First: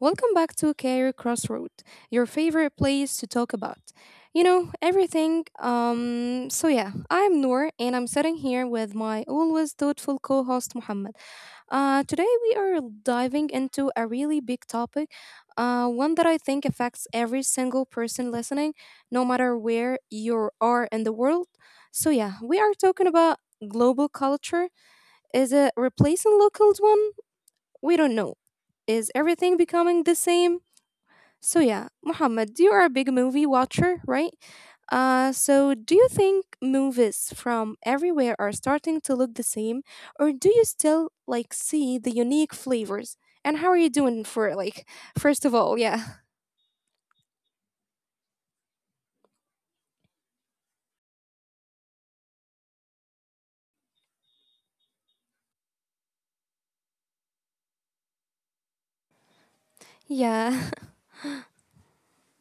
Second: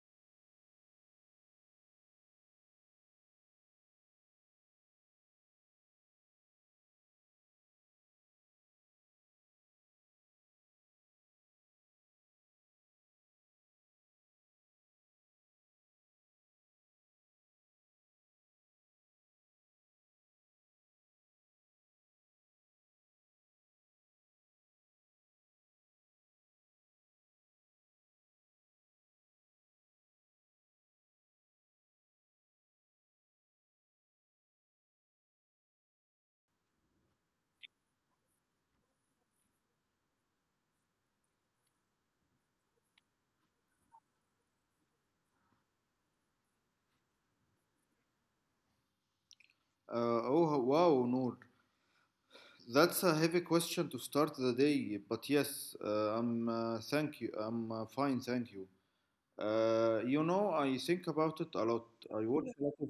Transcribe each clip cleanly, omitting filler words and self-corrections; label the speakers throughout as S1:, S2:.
S1: Welcome back to Career Crossroad, your favorite place to talk about, you know, everything. So yeah, I'm Noor, and I'm sitting here with my always thoughtful co-host Muhammad. Today we are diving into a really big topic, one that I think affects every single person listening, no matter where you are in the world. So yeah, we are talking about global culture. Is it replacing local one? We don't know. Is everything becoming the same? So, yeah, Muhammad, you are a big movie watcher, right? So, do you think movies from everywhere are starting to look the same, or do you still like see the unique flavors? And how are you doing for like, first of all, yeah,
S2: Oh, wow, Noor. That's a heavy question to start the day, but yes, I'm thank you. I'm fine, thank you. I
S1: yeah,
S2: think about it a lot. I watch a lot of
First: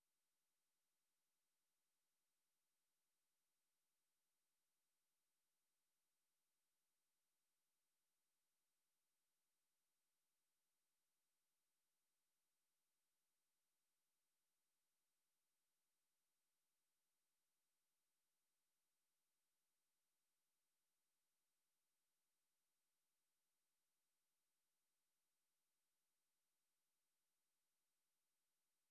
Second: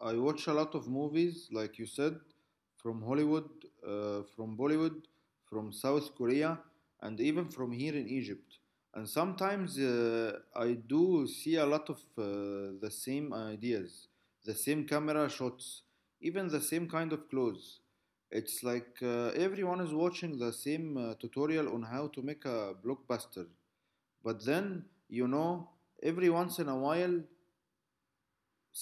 S2: I watch a lot of movies, like you said, from Hollywood, from Bollywood, from South Korea, and even from here in Egypt. And sometimes I do see a lot of the same ideas, the same camera shots, even the same kind of clothes. It's like everyone is watching the same tutorial on how to make a blockbuster. But then, every once in a while,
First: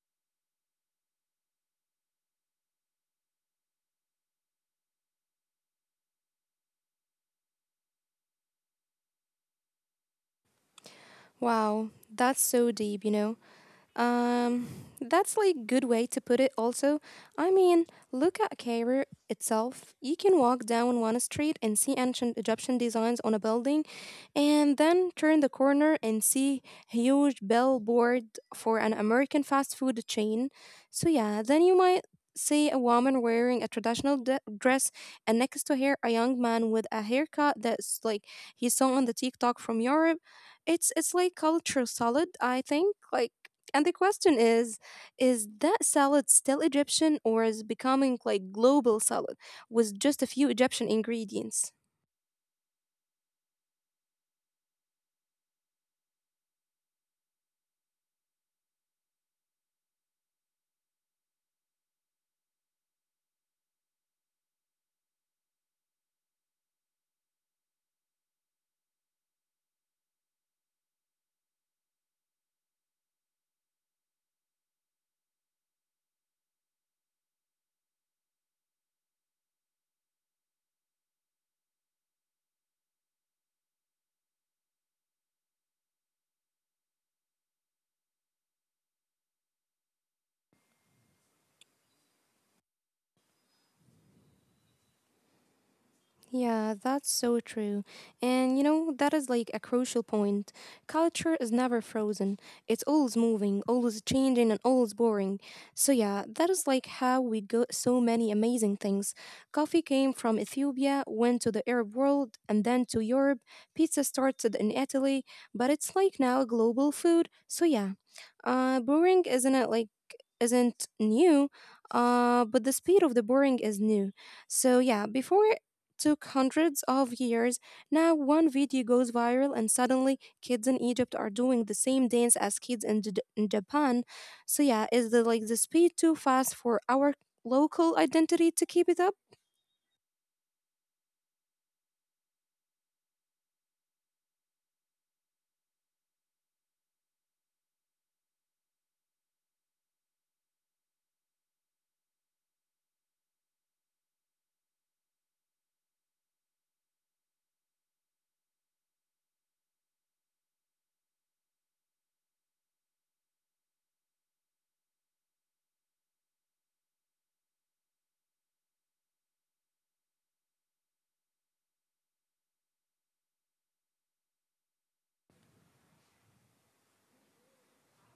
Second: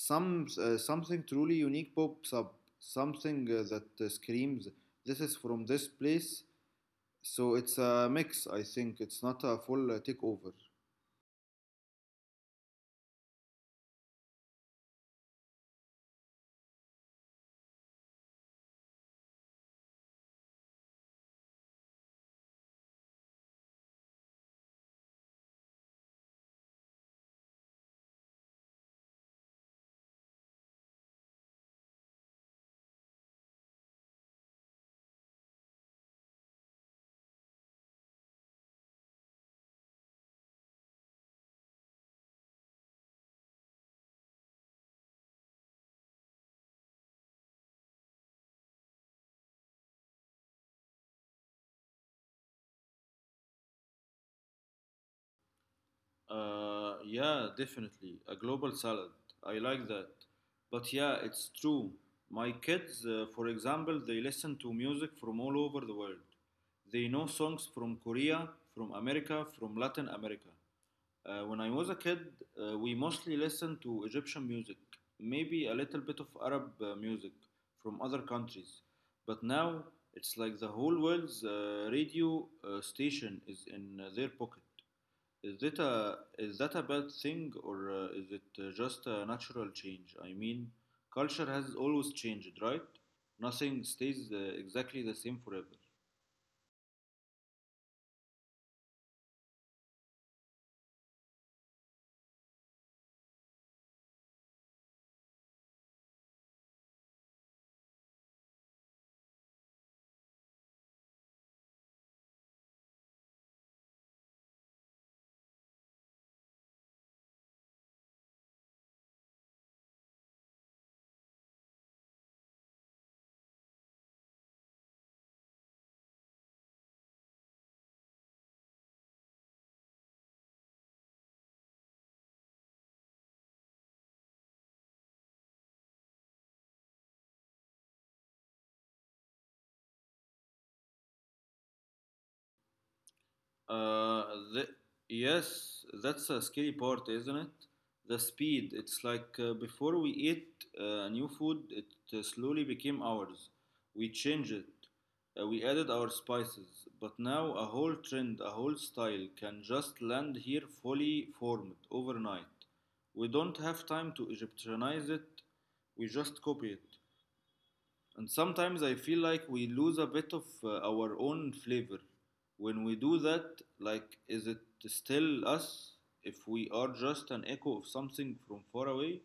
S2: something truly unique pops up, something that screams, "This is from this place." So it's a mix. I think it's not a full takeover.
S1: wow, that's so deep, you know. Um, that's like good way to put it. Also, I mean, look at Cairo itself. You can walk down one street and see ancient Egyptian designs on a building, and then turn the corner and see huge billboard for an American fast food chain. So yeah, then you might see a woman wearing a traditional dress and next to her a young man with a haircut that's like he saw on the TikTok from Europe. It's like culture salad, I think. Like and the question is that salad still Egyptian or is becoming like global salad with just a few Egyptian ingredients?
S2: Yeah, definitely. A global salad. I like that. But yeah, it's true. My kids, for example, they listen to music from all over the world. They know songs from Korea, from America, from Latin America. When I was a kid, we mostly listened to Egyptian music, maybe a little bit of Arab music from other countries. But now it's like the whole world's radio station is in their pocket. Is that a bad thing or is it just a natural change? I mean, culture has always changed, right? Nothing stays exactly the same forever.
S1: Yeah, that's so true. And you know, that is like a crucial point. Culture is never frozen, it's always moving, always changing, and always boring. So, yeah, that is like how we got so many amazing things. Coffee came from Ethiopia, went to the Arab world, and then to Europe. Pizza started in Italy, but it's like now a global food. So, yeah, boring isn't it like isn't new, but the speed of the boring is new. So yeah, before took hundreds of years. Now, one video goes viral, and suddenly kids in Egypt are doing the same dance as kids in, in Japan. So, yeah, is the like the speed too fast for our local identity to keep it up?
S2: Uh, the, yes, that's a scary part, isn't it? The speed. It's like before we ate new food, it slowly became ours. We changed it. We added our spices. But now a whole trend, a whole style can just land here fully formed overnight. We don't have time to Egyptianize it, we just copy it. And sometimes I feel like we lose a bit of our own flavor. When we do that, like, is it still us if we are just an echo of something from far away?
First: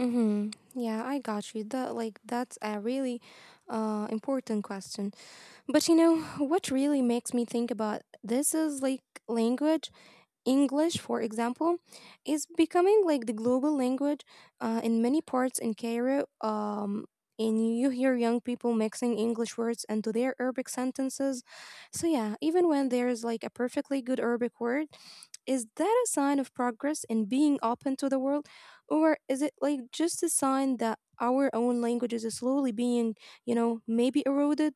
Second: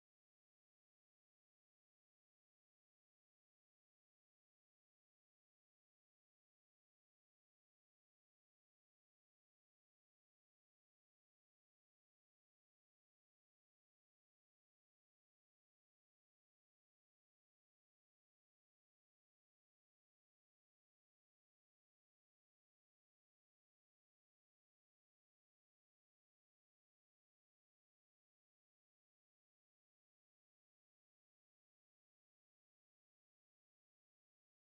S1: Mm-hmm. Yeah, I got you. That like that's a really important question. But you know what really makes me think about this is like language English, for example, is becoming like the global language in many parts in Cairo. And you hear young people mixing English words into their Arabic sentences. So, yeah, even when there is like a perfectly good Arabic word, is that a sign of progress in being open to the world? Or is it like just a sign that our own languages is slowly being, you know, maybe eroded?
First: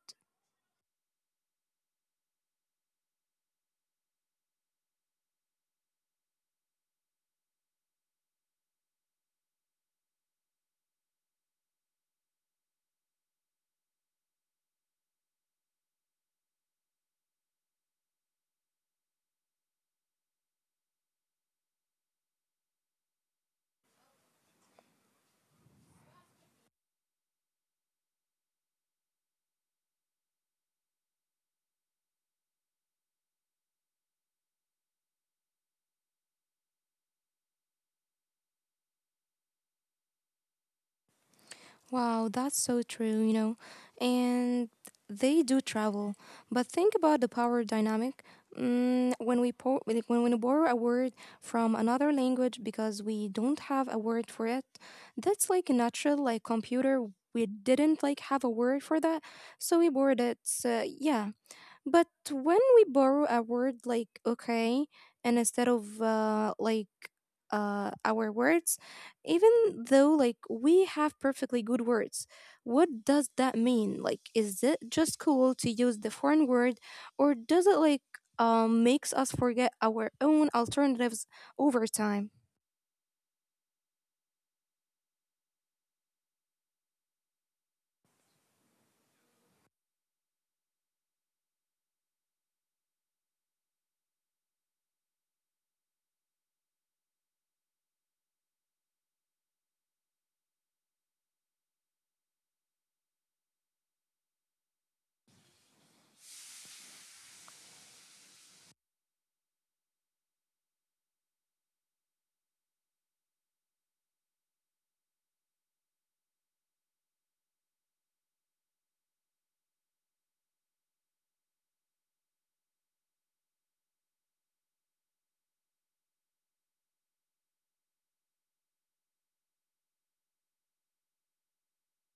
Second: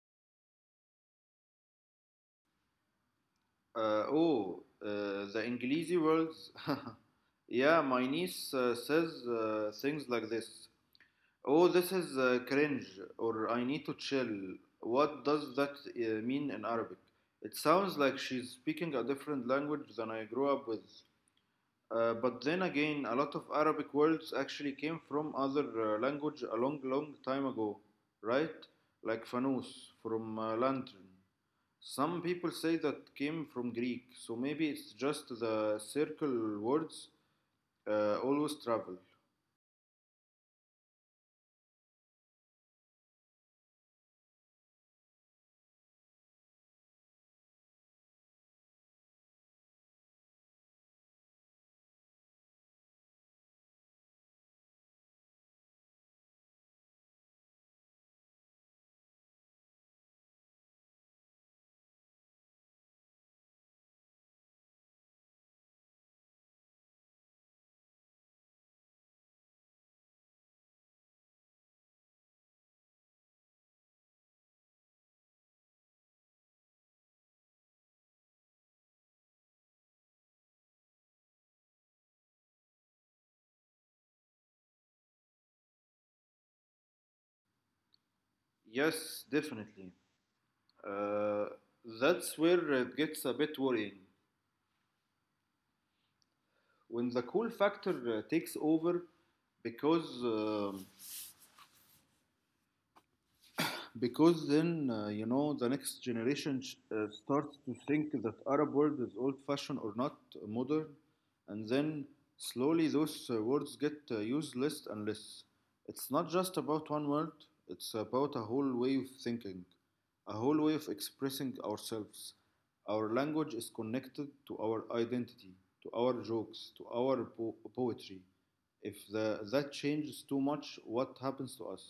S2: Oh, the English words. Yeah, my niece says things like this. Oh, this is cringe, or I need to chill. What does that mean in Arabic? It sounds like she's speaking a different language than I grew up with. But then again, a lot of Arabic words actually came from other language a long, long time ago, right? Like fanus from lantern. Some people say that came from Greek, so maybe it's just the circle words always travel.
S1: Wow, that's so true, you know. And they do travel. But think about the power dynamic. When we when we borrow a word from another language because we don't have a word for it, that's like natural like computer. We didn't like have a word for that, so we borrowed it. So, yeah, but when we borrow a word like okay, and instead of like our words, even though like we have perfectly good words, what does that mean? Like, is it just cool to use the foreign word, or does it like makes us forget our own alternatives over time?
S2: Yes, definitely. Uh, that's where it gets a bit worrying when the cool factor takes over because. um because then the next generation starts to think that Arab world is old fashioned or not modern, and then slowly those words get used less and less. It's not just about one word, it's about a whole way of thinking, a whole way of expressing ourselves. Our language is connected to our identity, to our jokes, to our poetry. If that changes too much, what happens to us?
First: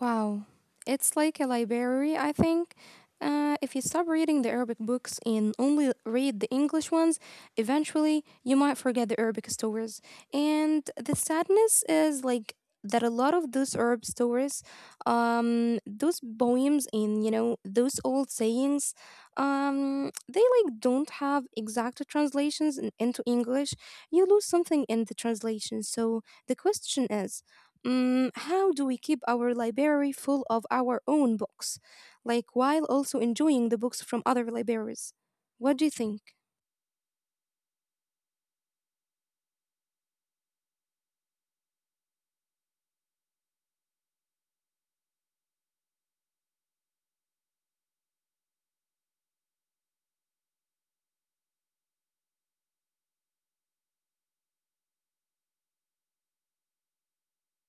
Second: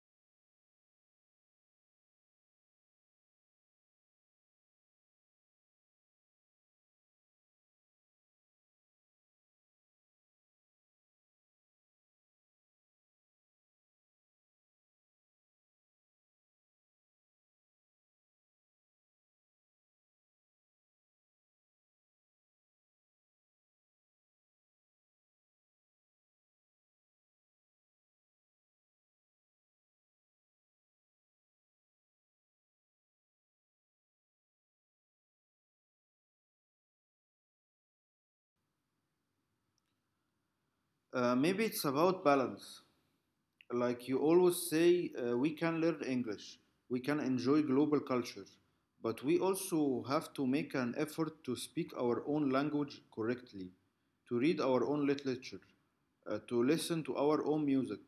S1: Wow, it's like a library, I think. If you stop reading the Arabic books and only read the English ones, eventually you might forget the Arabic stories. And the sadness is like that a lot of those Arab stories, those poems and you know those old sayings, they like don't have exact translations into English. You lose something in the translation. So the question is How do we keep our library full of our own books, like while also enjoying the books from other libraries? What do you think?
S2: Maybe it's about balance. Like you always say, we can learn English, we can enjoy global culture, but we also have to make an effort to speak our own language correctly, to read our own literature, to listen to our own music.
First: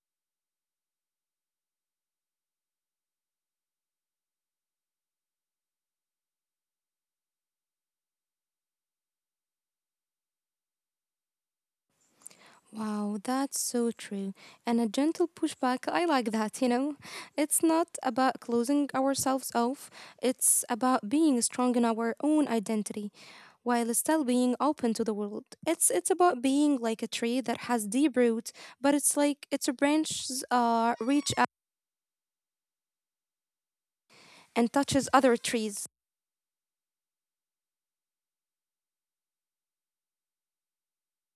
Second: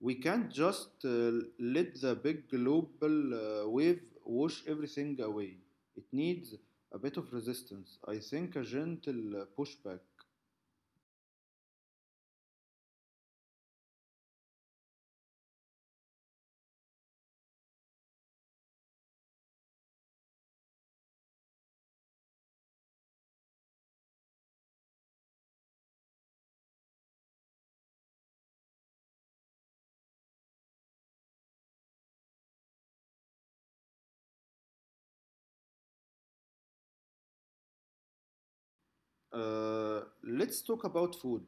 S2: We can't just let the big global wave wash everything away. It needs a bit of resistance. I think a gentle pushback.
S1: Wow, that's so true. And a gentle pushback, I like that, you know? It's not about closing ourselves off, it's about being strong in our own identity while still being open to the world. It's about being like a tree that has deep roots, but it's like its branches reach out and touches other trees.
S2: Let's talk about food.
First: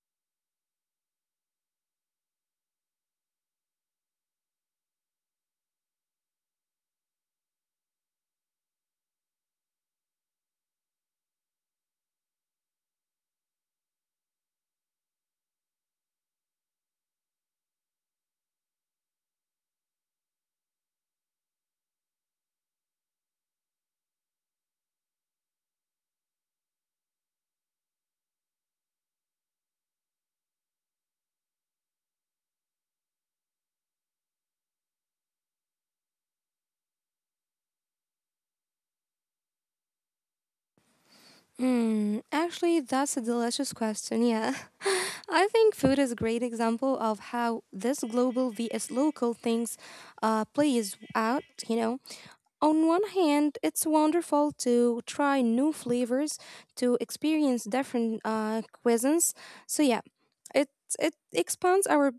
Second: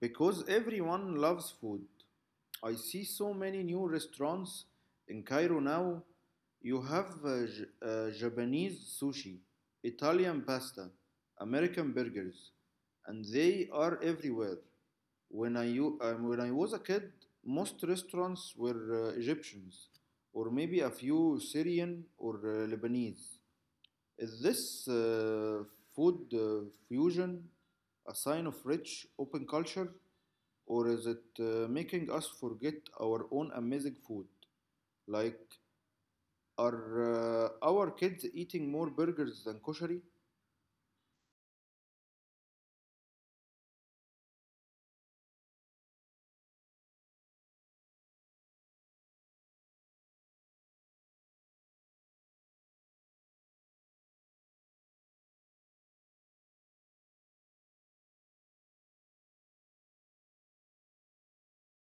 S2: Because everyone loves food. I see so many new restaurants in Cairo now. You have Japanese sushi, Italian pasta, American burgers, and they are everywhere. When I was a kid, most restaurants were Egyptians, or maybe a few Syrian or Lebanese. Is this food fusion a sign of rich, open culture? Or is it making us forget our own amazing food? Like, are our kids eating more burgers than koshari?
S1: Hmm. Actually, that's a delicious question. Yeah. I think food is a great example of how this global vs local things plays out, you know. On one hand, it's wonderful to try new flavors, to experience different cuisines. So, yeah, it, it expands our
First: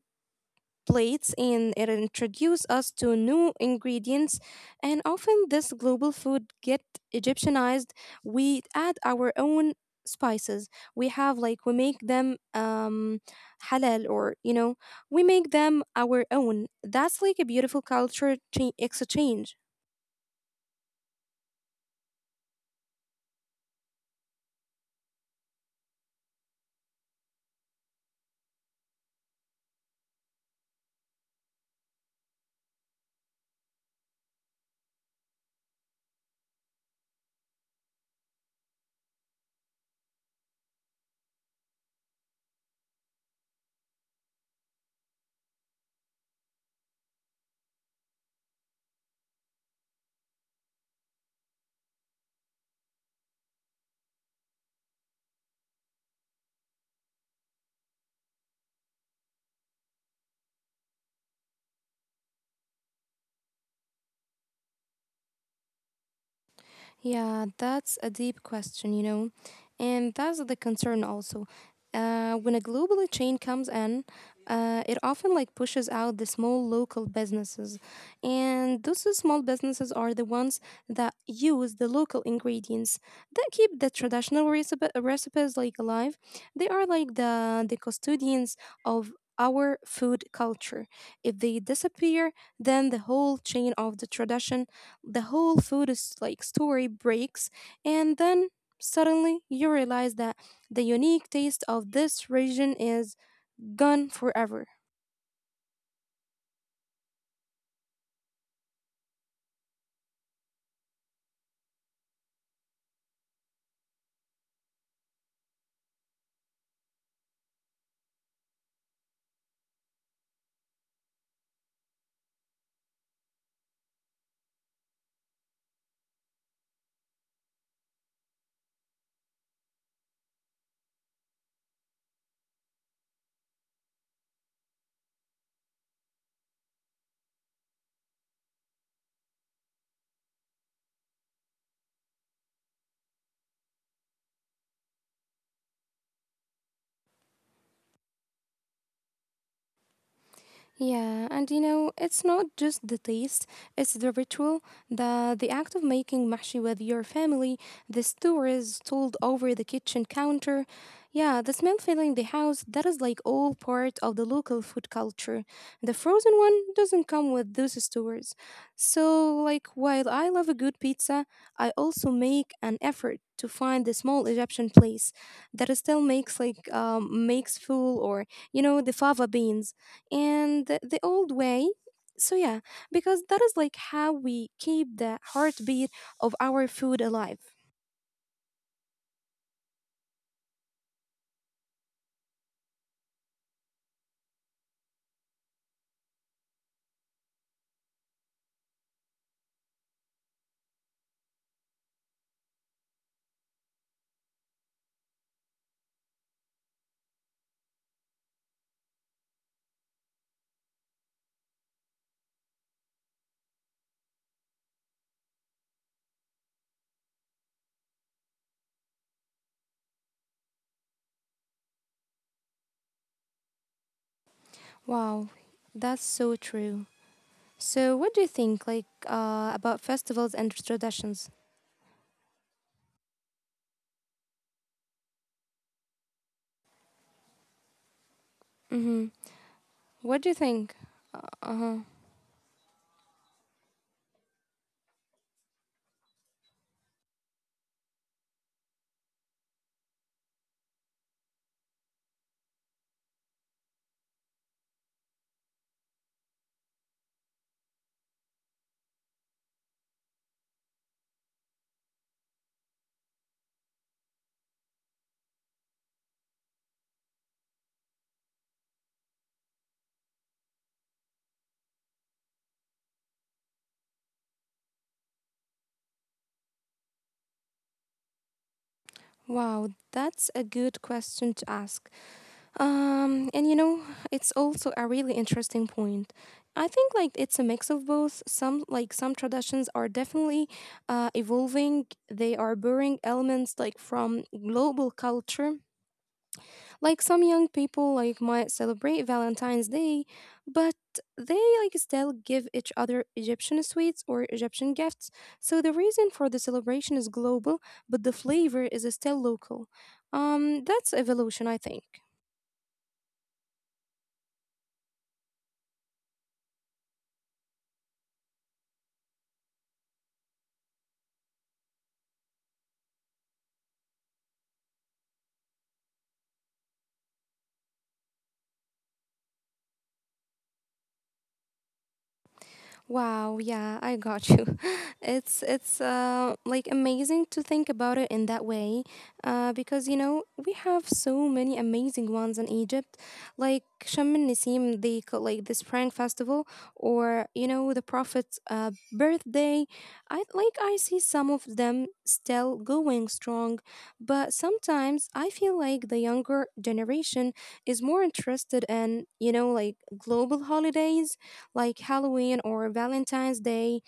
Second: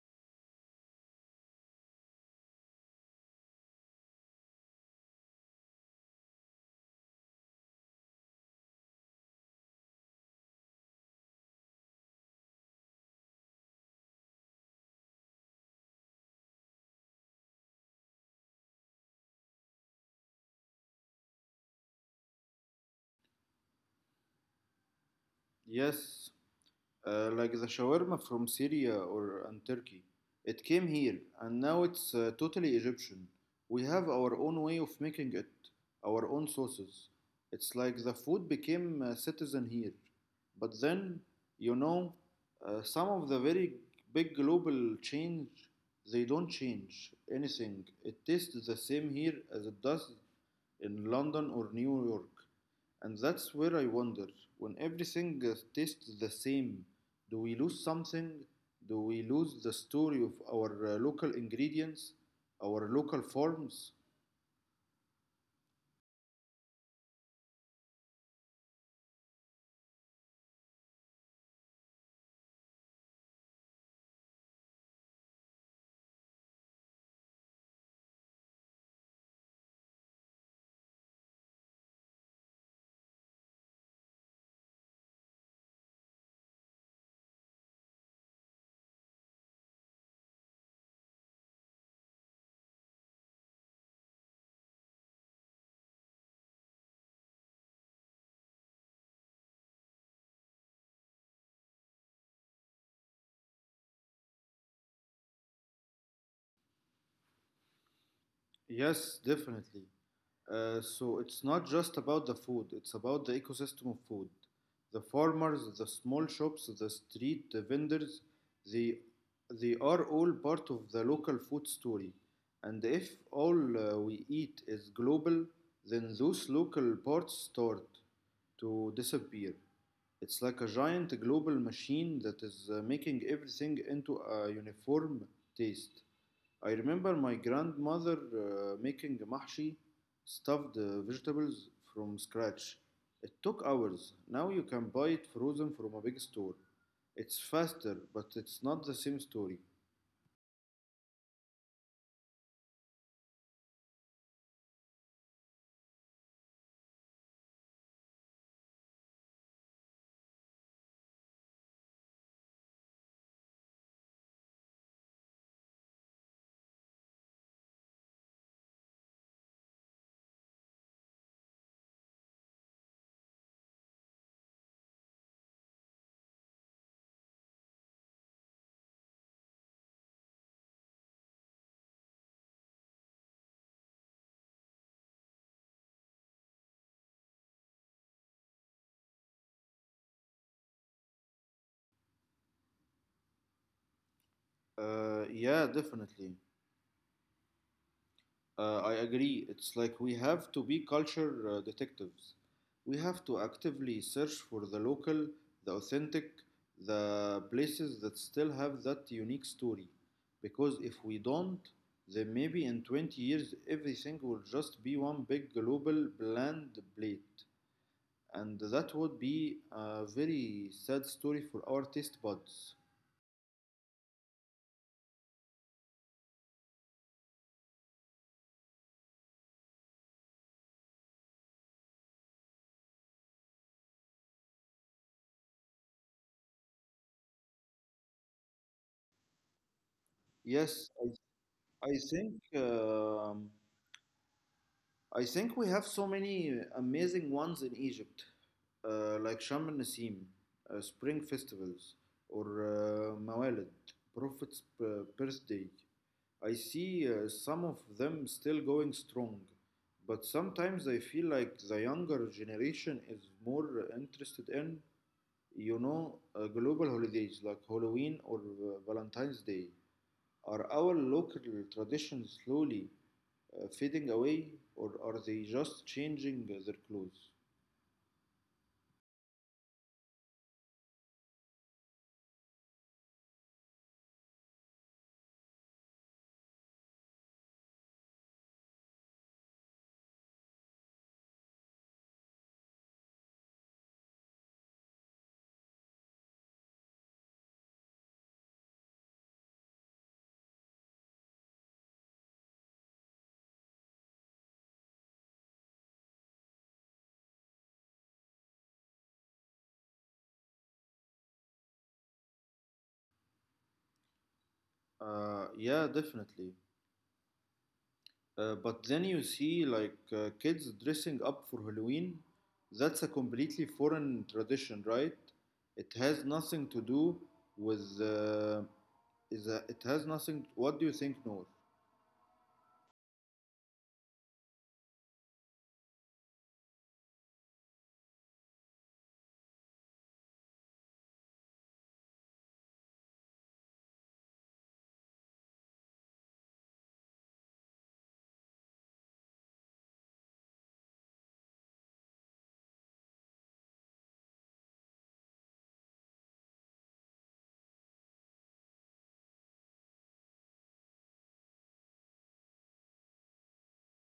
S1: plates and it introduced us to new ingredients and often this global food get egyptianized. We add our own spices. We have like we make them halal, or you know we make them our own. That's like a beautiful culture exchange.
S2: Yes. Like the shawarma from Syria or and Turkey. It came here and now it's totally Egyptian. We have our own way of making it, our own sauces. It's like the food became a citizen here. But then, you know, some of the very big global change, they don't change anything. It tastes the same here as it does in London or New York. And that's where I wonder, when everything tastes the same, do we lose something? Do we lose the story of our local ingredients, our local forms?
S1: Yeah, that's a deep question, you know, and that's the concern also. When a global chain comes in, it often like pushes out the small local businesses, and those small businesses are the ones that use the local ingredients that keep the traditional recipes like alive. They are like the custodians of our food culture. If they disappear, then the whole chain of the tradition the whole food is like story breaks, and then suddenly you realize that the unique taste of this region is gone forever.
S2: Yes, definitely. So it's not just about the food, it's about the ecosystem of food. The farmers, the small shops, the street vendors, they, they are all part of the local food story. And if all we eat is global, then those local parts start to disappear. It's like a giant global machine that is making everything into a uniform taste. I remember my grandmother making mahshi, stuffed vegetables from scratch. It took hours. Now you can buy it frozen from a big store. It's faster, but it's not the same story.
S1: Yeah, and you know, it's not just the taste, it's the ritual, the act of making mahshi with your family, the stories told over the kitchen counter. Yeah, the smell filling the house, that is like all part of the local food culture. The frozen one doesn't come with those stories. So, like, while I love a good pizza, I also make an effort to find the small Egyptian place that still makes like makes full or you know the fava beans and the old way. So yeah, because that is like how we keep the heartbeat of our food alive.
S2: Yeah, definitely. I agree. It's like we have to be culture detectives. We have to actively search for the local, the authentic, the places that still have that unique story. Because if we don't, then maybe in 20 years everything will just be one big global bland plate. And that would be a very sad story for our taste buds.
S1: Wow, that's so true. So what do you think like about festivals and traditions? Mm-hmm. What do you
S2: Yes,
S1: think?
S2: I, I
S1: Uh-huh.
S2: think. um I think we have so many amazing ones in Egypt, like Sham al Nasim, Spring Festivals, or Mawalid, Prophet's Birthday. I see some of them still going strong, but sometimes I feel like the younger generation is more interested in, you know, global holidays like Halloween or Valentine's Day. Are our local traditions slowly fading away, or are they just changing their clothes?
S1: Wow, that's a good question to ask. And you know, it's also a really interesting point. I think like it's a mix of both. Some like some traditions are definitely evolving. They are borrowing elements like from global culture. Like some young people like might celebrate Valentine's Day, but they like still give each other Egyptian sweets or Egyptian gifts. So the reason for the celebration is global, but the flavor is still local. That's evolution, I think.
S2: Yeah, definitely. But then you see like kids dressing up for Halloween. That's a completely foreign tradition, right? It has nothing to do with it has nothing. What do you think, Noor?
S1: Wow, yeah, I got you. It's like amazing to think about it in that way, because you know we have so many amazing ones in Egypt, like Sham el Nisim, the like the spring festival, or you know the Prophet's birthday. I like I see some of them still going strong, but sometimes I feel like the younger generation is more interested in you know like global holidays like Halloween or Valentine's Day,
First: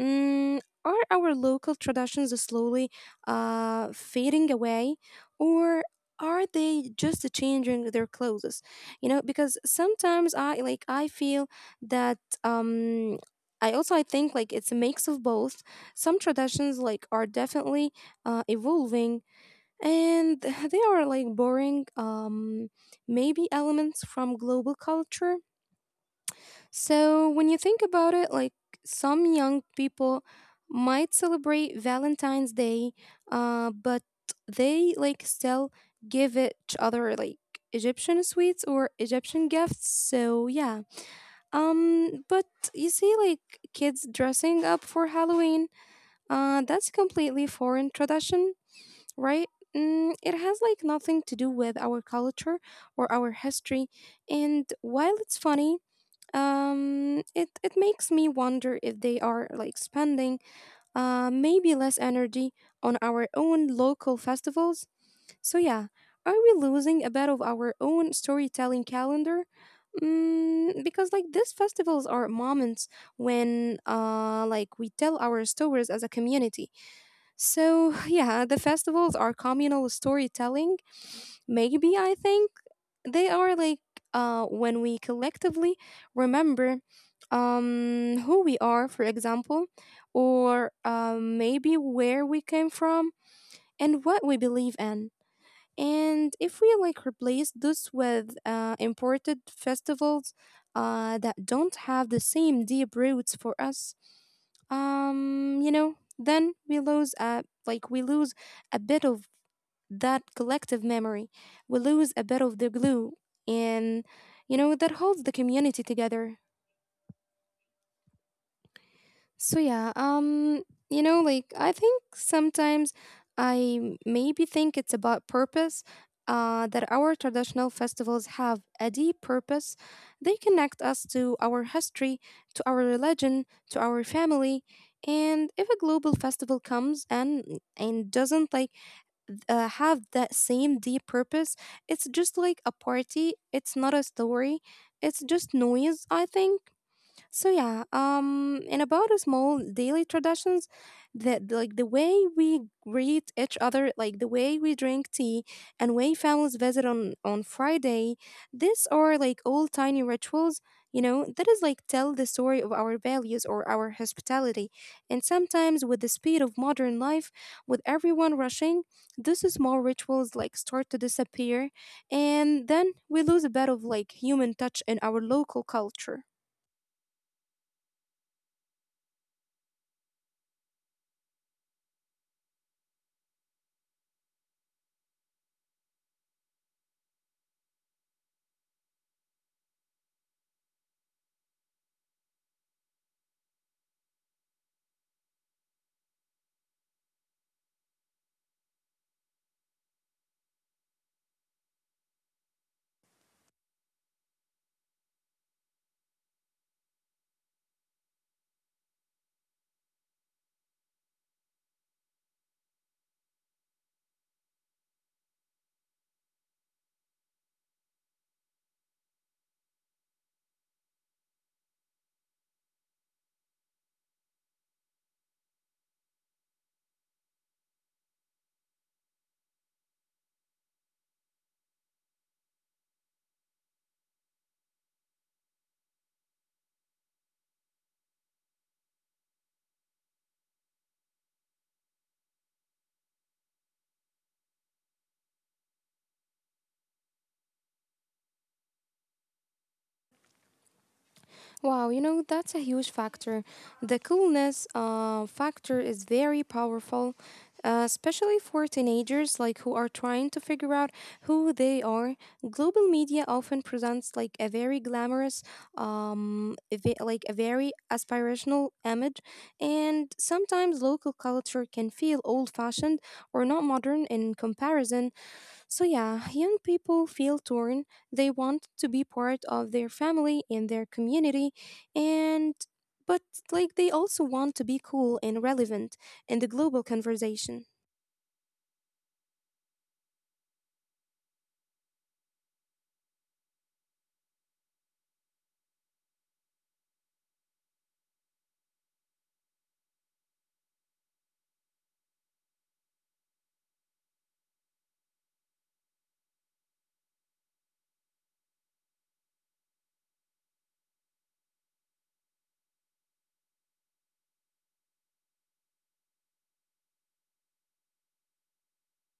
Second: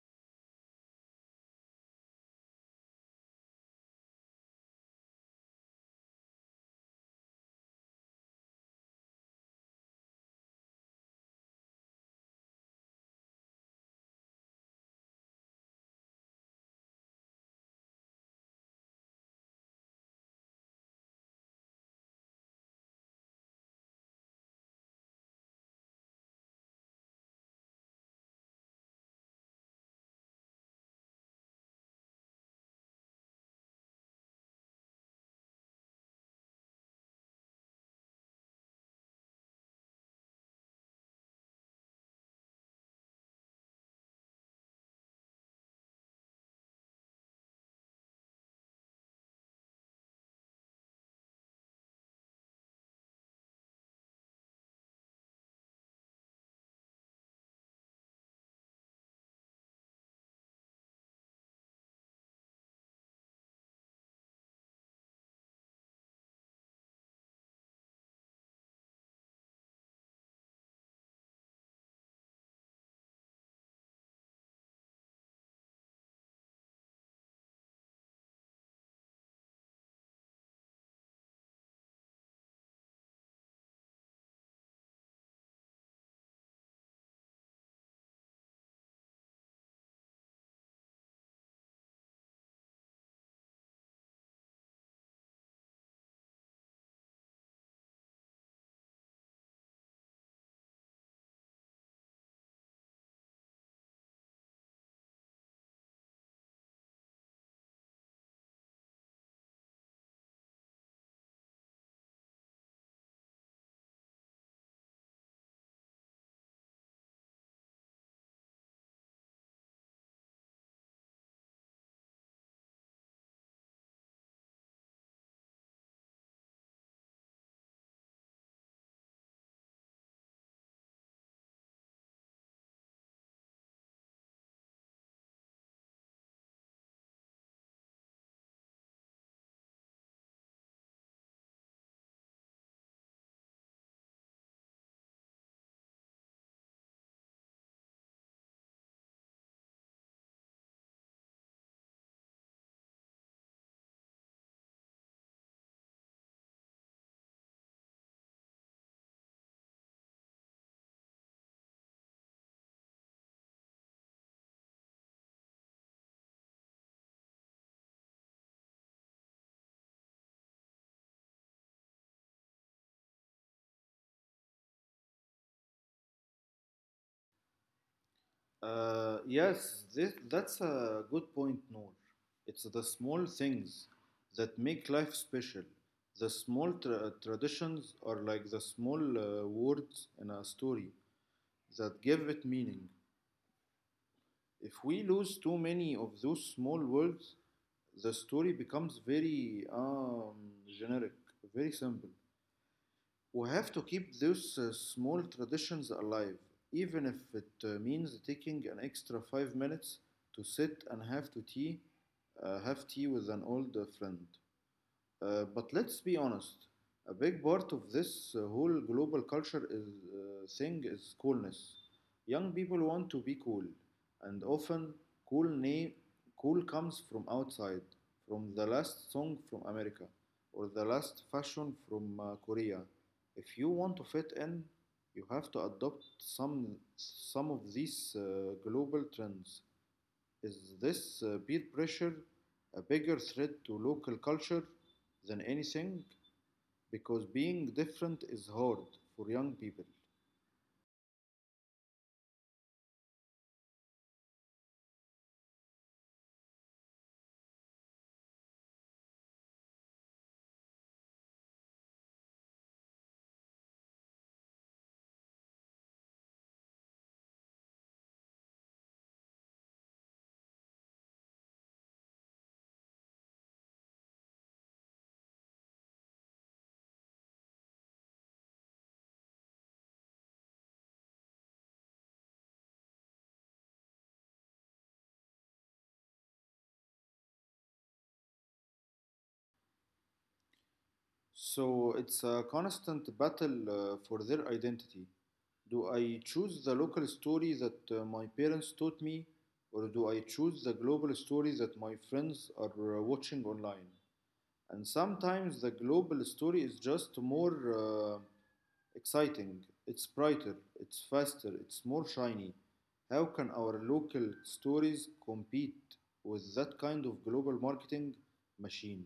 S1: are our local traditions slowly fading away, or are they just changing their clothes? You know, because sometimes I like I feel that um, I also I think like it's a mix of both. Some traditions like are definitely evolving, and they are like borrowing maybe elements from global culture. So, when you think about it, like some young people might celebrate Valentine's Day, but they like still give each other like Egyptian sweets or Egyptian gifts. So, yeah. But you see, like kids dressing up for Halloween, that's completely foreign tradition, right? It has like nothing to do with our culture or our history. And while it's funny, it it makes me wonder if they are like spending maybe less energy on our own local festivals. So yeah, are we losing a bit of our own storytelling calendar? Because like these festivals are moments when like we tell our stories as a community. So yeah the festivals are communal storytelling maybe I think they are like when we collectively remember who we are, for example, or maybe where we came from and what we believe in. And if we like replace this with imported festivals that don't have the same deep roots for us, you know, then we lose like we lose a bit of that collective memory. We lose a bit of the glue and you know that holds the community together. So yeah, you know like I think sometimes I maybe think it's about purpose. That our traditional festivals have a deep purpose. They connect us to our history, to our religion, to our family. And if a global festival comes and doesn't like have that same deep purpose. It's just like a party, it's not a story, it's just noise, I think. And about the small daily traditions, that like the way we greet each other, like the way we drink tea, and way families visit on Friday, these are like all tiny rituals. You know that is like tell the story of our values or our hospitality, and sometimes with the speed of modern life, with everyone rushing, these small rituals like start to disappear, and then we lose a bit of like human touch in our local culture.
S2: Yes, that's a good point, Noor. It's the small things that make life special. The small traditions are like the small words in a story that give it meaning. If we lose too many of those small words, the story becomes very generic, very simple. We have to keep those small traditions alive, even if it means taking an extra 5 minutes to sit and have to tea, have tea with an old friend. But let's be honest, a big part of this whole global culture thing is coolness. Young people want to be cool, and often cool name cool comes from outside, from the last song from America or the last fashion from Korea. If you want to fit in, you have to adopt some of these global trends. Is this peer pressure a bigger threat to local culture than anything? Because being different is hard for young people.
S1: Wow, you know, that's a huge factor. The coolness factor is very powerful, especially for teenagers like who are trying to figure out who they are. Global media often presents like a very glamorous, a ve- like a very aspirational image, and sometimes local culture can feel old-fashioned or not modern in comparison. So, yeah, young people feel torn. They want to be part of their family and their community, and but like they also want to be cool and relevant in the global conversation.
S2: So it's a constant battle for their identity. Do I choose the local story that my parents taught me, or do I choose the global story that my friends are watching online? And sometimes the global story is just more exciting. It's brighter, it's faster, it's more shiny. How can our local stories compete with that kind of global marketing machine?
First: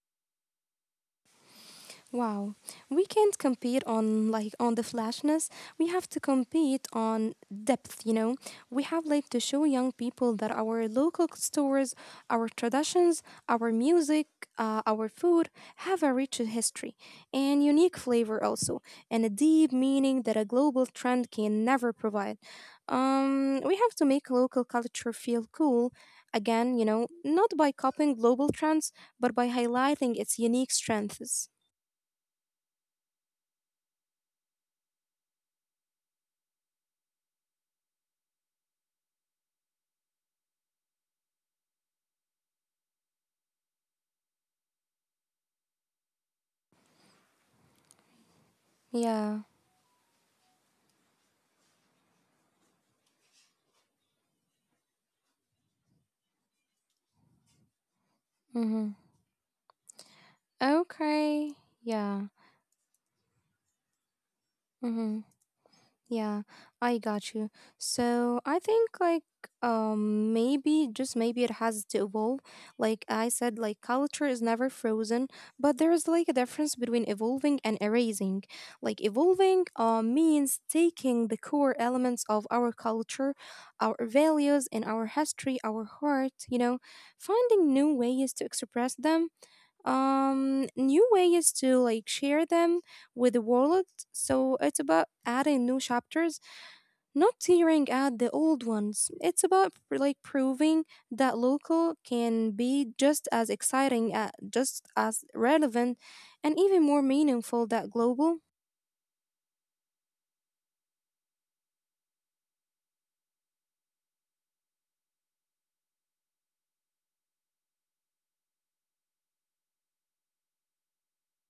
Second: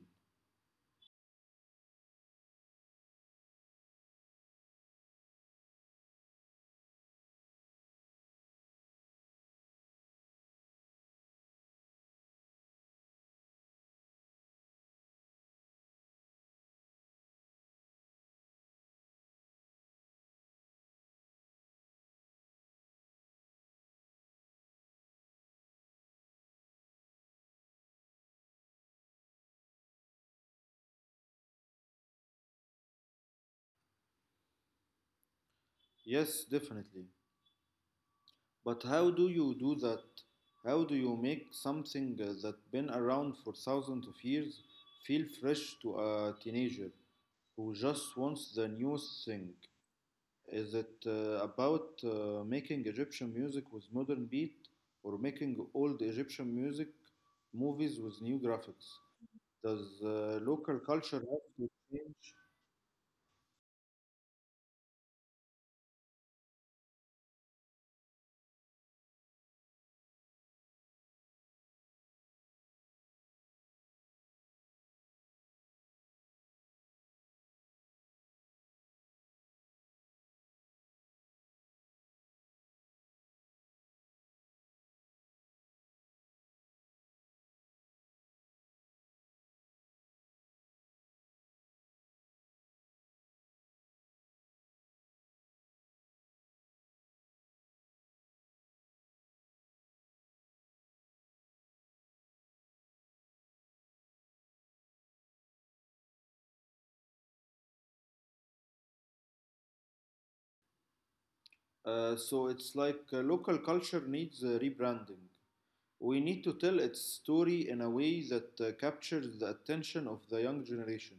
S1: Wow. We can't compete on the flashness. We have to compete on depth, you know. We have like to show young people that our local stores, our traditions, our music, our food have a rich history and unique flavor also, and a deep meaning that a global trend can never provide. We have to make local culture feel cool again, you know, not by copying global trends, but by highlighting its unique strengths.
S2: Yes, definitely. But how do you do that? How do you make something that's been around for thousands of years feel fresh to a teenager who just wants the newest
S1: Yeah.
S2: thing? Is it about making Egyptian music with modern beat, or making old Egyptian music movies with new graphics?
S1: Mhm.
S2: Does local culture have
S1: Okay.
S2: to
S1: Yeah.
S2: change?
S1: Mhm. Yeah. I got you. So I think maybe it has to evolve. Like I said like culture is never frozen, but there is like a difference between evolving and erasing. Like evolving means taking the core elements of our culture, our values and our history, our heart, you know, finding new ways to express them, new way is to like share them with the world. So it's about adding new chapters, not tearing out the old ones. It's about proving that local can be just as exciting, just as relevant and even more meaningful than global.
S2: So it's like local culture needs rebranding. We need to tell its story in a way that captures the attention of the young generation.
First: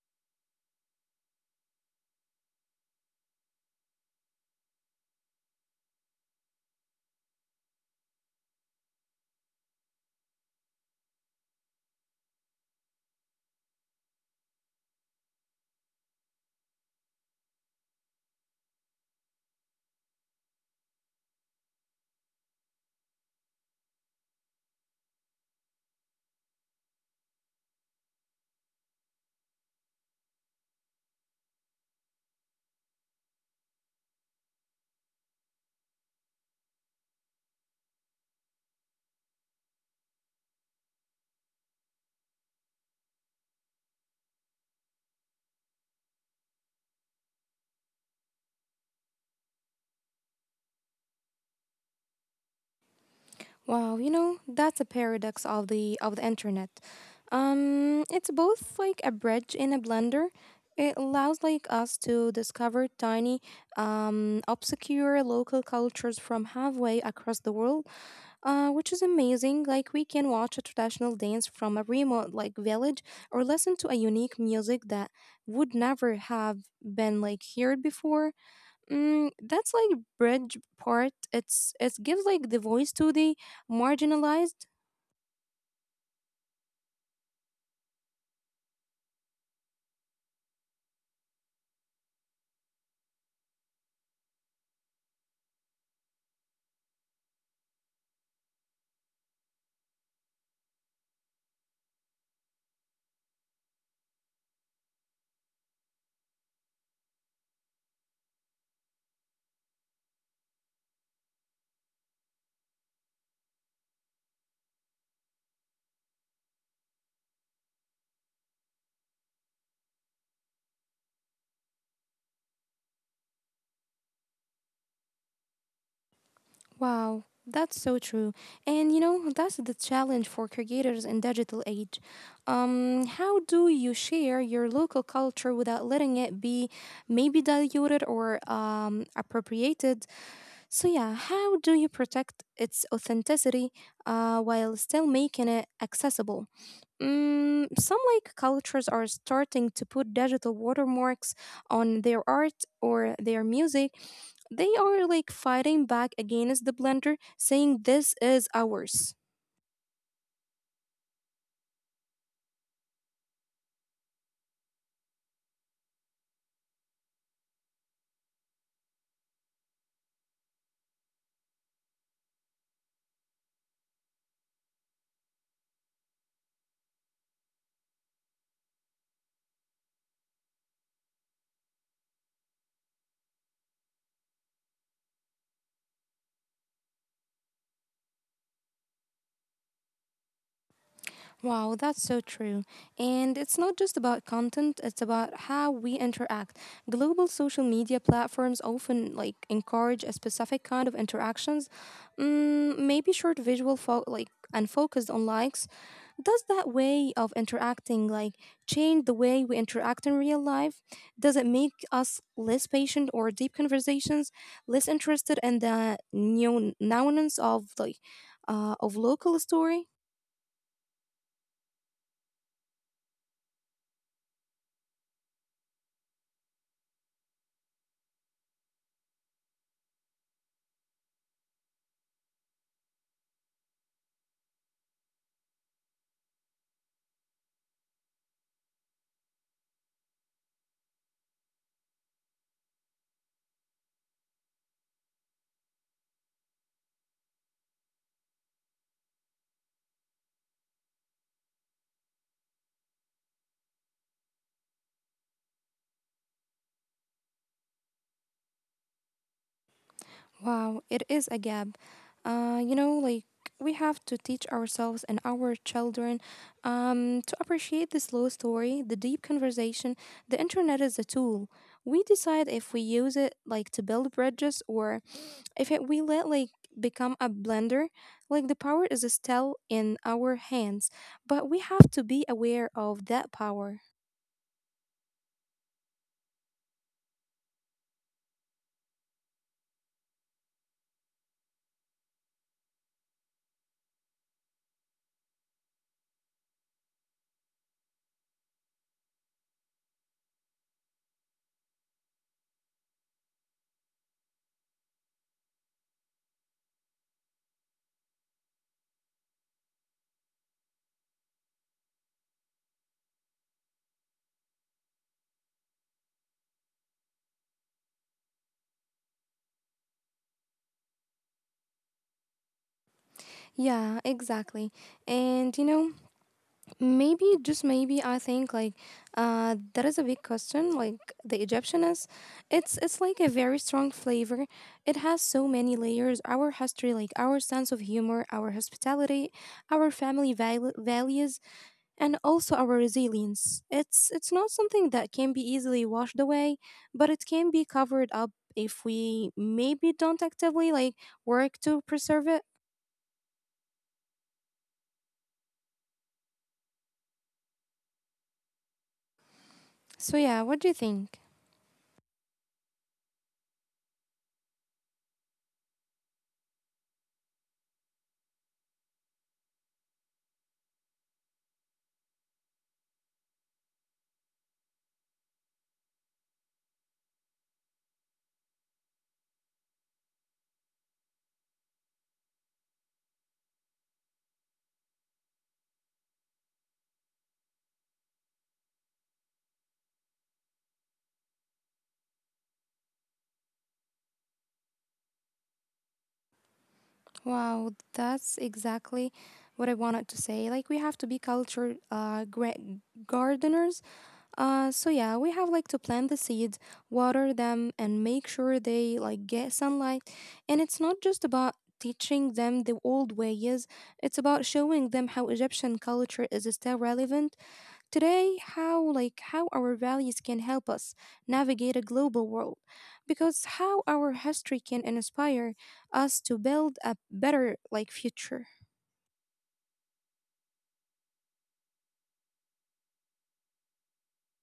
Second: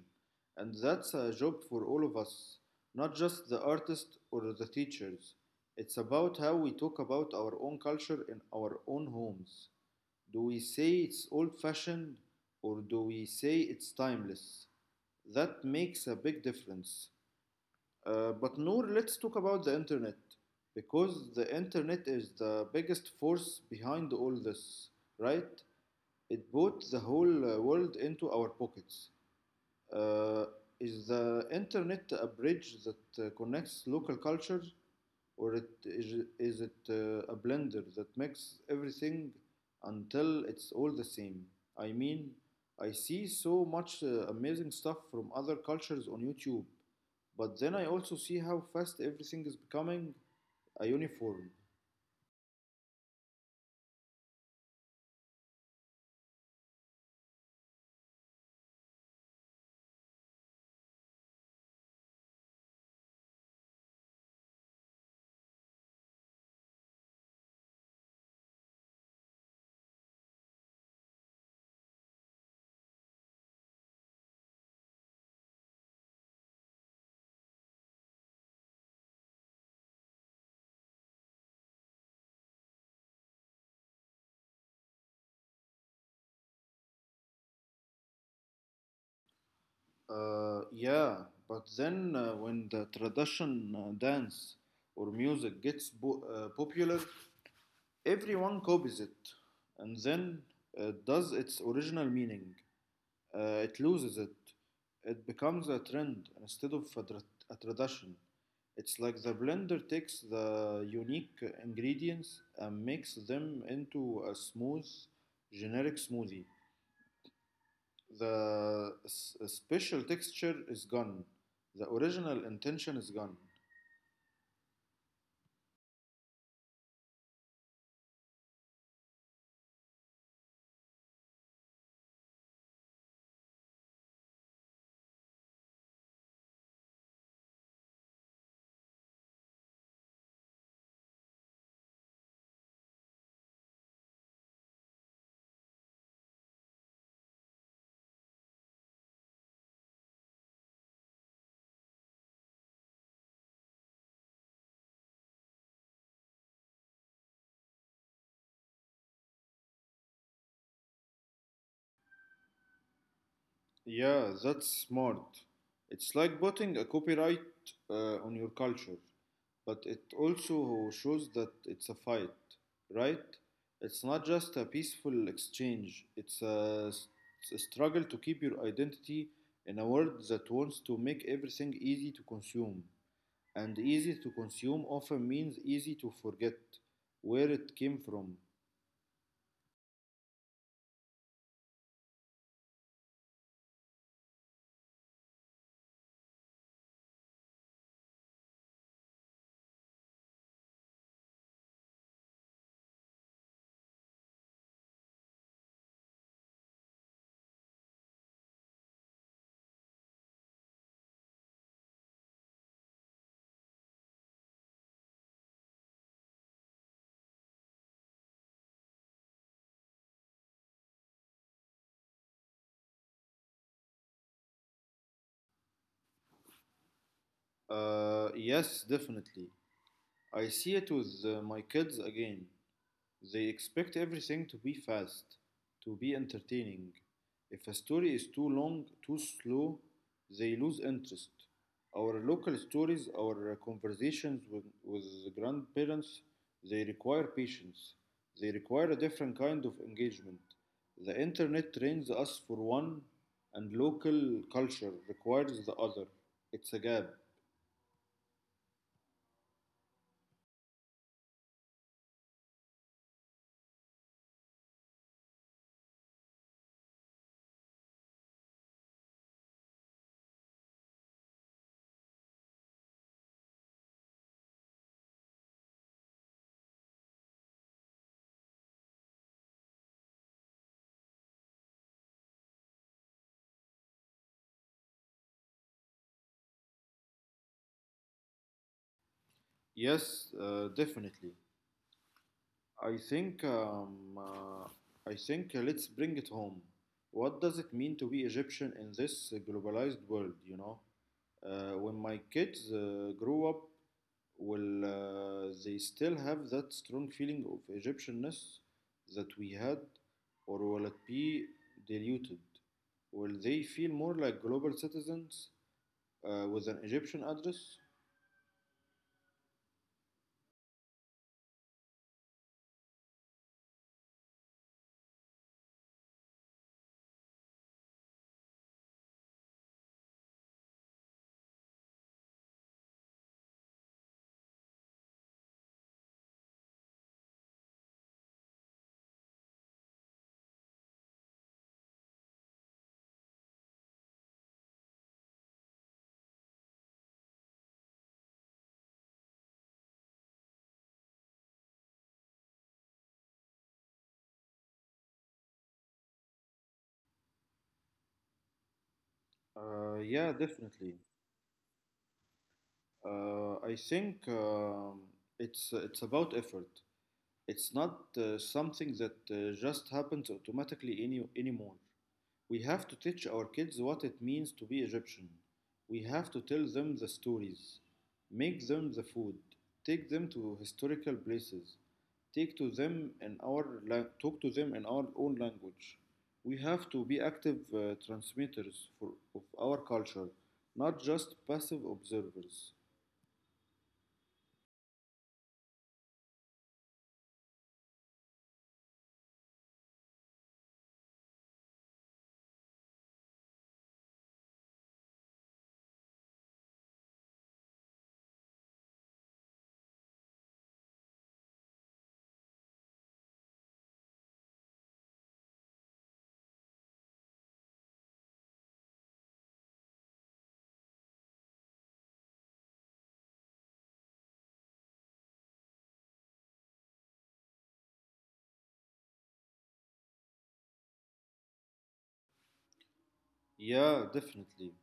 S2: And that's a job for all of us, not just the artists or the teachers. It's about how we talk about our own culture in our own homes. Do we say it's old fashioned, or do we say it's timeless? That makes a big difference. But Noor, let's talk about the internet, because the internet is the biggest force behind all this, right? It put the whole world into our pockets. Uh, is the internet a bridge that connects local cultures, or is it a blender that makes everything until it's all the same? I mean, I see so much amazing stuff from other cultures on YouTube, but then I also see how fast everything is becoming a uniform.
S1: Wow, you know, that's a paradox of the internet. It's both like a bridge and a blender. It allows like us to discover tiny, obscure local cultures from halfway across the world, which is amazing. Like we can watch a traditional dance from a remote like village or listen to a unique music that would never have been like heard before. Mm, that's like bridge part. It's it gives like the voice to the marginalized.
S2: Yeah, but then when the tradition dance or music gets popular, everyone copies it and then it does its original meaning. It loses it. It becomes a trend instead of a tradition. It's like the blender takes the unique ingredients and makes them into a smooth, generic smoothie. The special texture is gone. The original intention is gone.
S1: Wow, that's so true. And you know that's the challenge for creators in digital age. How do you share your local culture without letting it be maybe diluted or appropriated? So yeah, how do you protect its authenticity while still making it accessible? Mm, some like cultures are starting to put digital watermarks on their art or their music. They are like fighting back against the blender, saying this is ours.
S2: Yeah, that's smart. It's like putting a copyright on your culture, but it also shows that it's a fight, right? It's not just a peaceful exchange, it's a struggle to keep your identity in a world that wants to make everything easy to consume. And easy to consume often means easy to forget where it came from.
S1: Wow, that's so true. And it's not just about content, it's about how we interact. Global social media platforms often like encourage a specific kind of interactions. Mm, maybe short visual and focused on likes. Does that way of interacting like change the way we interact in real life? Does it make us less patient or deep conversations, less interested in the new nuance of of local story?
S2: Yes, definitely. I see it with my kids again. They expect everything to be fast, to be entertaining. If a story is too long, too slow, they lose interest. Our local stories, our conversations with grandparents, they require patience. They require a different kind of engagement. The internet trains us for one, and local culture requires the other. It's a gap.
S1: Wow, it is a gap. You know, like we have to teach ourselves and our children to appreciate the slow story, the deep conversation. The internet is a tool. We decide if we use it like to build bridges or if it, we let like become a blender. Like the power is still in our hands, but we have to be aware of that power.
S2: Yes, definitely. I think um, uh, I think let's bring it home. What does it mean to be Egyptian in this globalized world? You know, when my kids grow up, will they still have that strong feeling of Egyptianness that we had, or will it be diluted? Will they feel more like global citizens with an Egyptian address?
S1: Yeah, exactly. And you know. I think that is a big question. Like the Egyptian is, it's like a very strong flavor. It has so many layers. Our history, like our sense of humor, our hospitality, our family values, and also our resilience. It's not something that can be easily washed away, but it can be covered up if we maybe don't actively like work to preserve it.
S2: Yeah,
S1: So yeah,
S2: definitely.
S1: what do you think?
S2: I think it's about effort. It's not something that just happens automatically anymore. We have to teach our kids what it means to be Egyptian. We have to tell them the stories, make them the food, take them to historical places, take to them in our la- talk to them in our own language. We have to be active transmitters of our culture, not just passive observers.
S1: Wow, that's exactly what I wanted to say. Like we have to be cultured gardeners. So yeah, we have like to plant the seeds, water them and make sure they like get sunlight. And it's not just about teaching them the old ways, it's about showing them how Egyptian culture is still relevant today, how like how our values can help us navigate a global world, because how our history can inspire us to build a better like future.
S2: Yeah, definitely.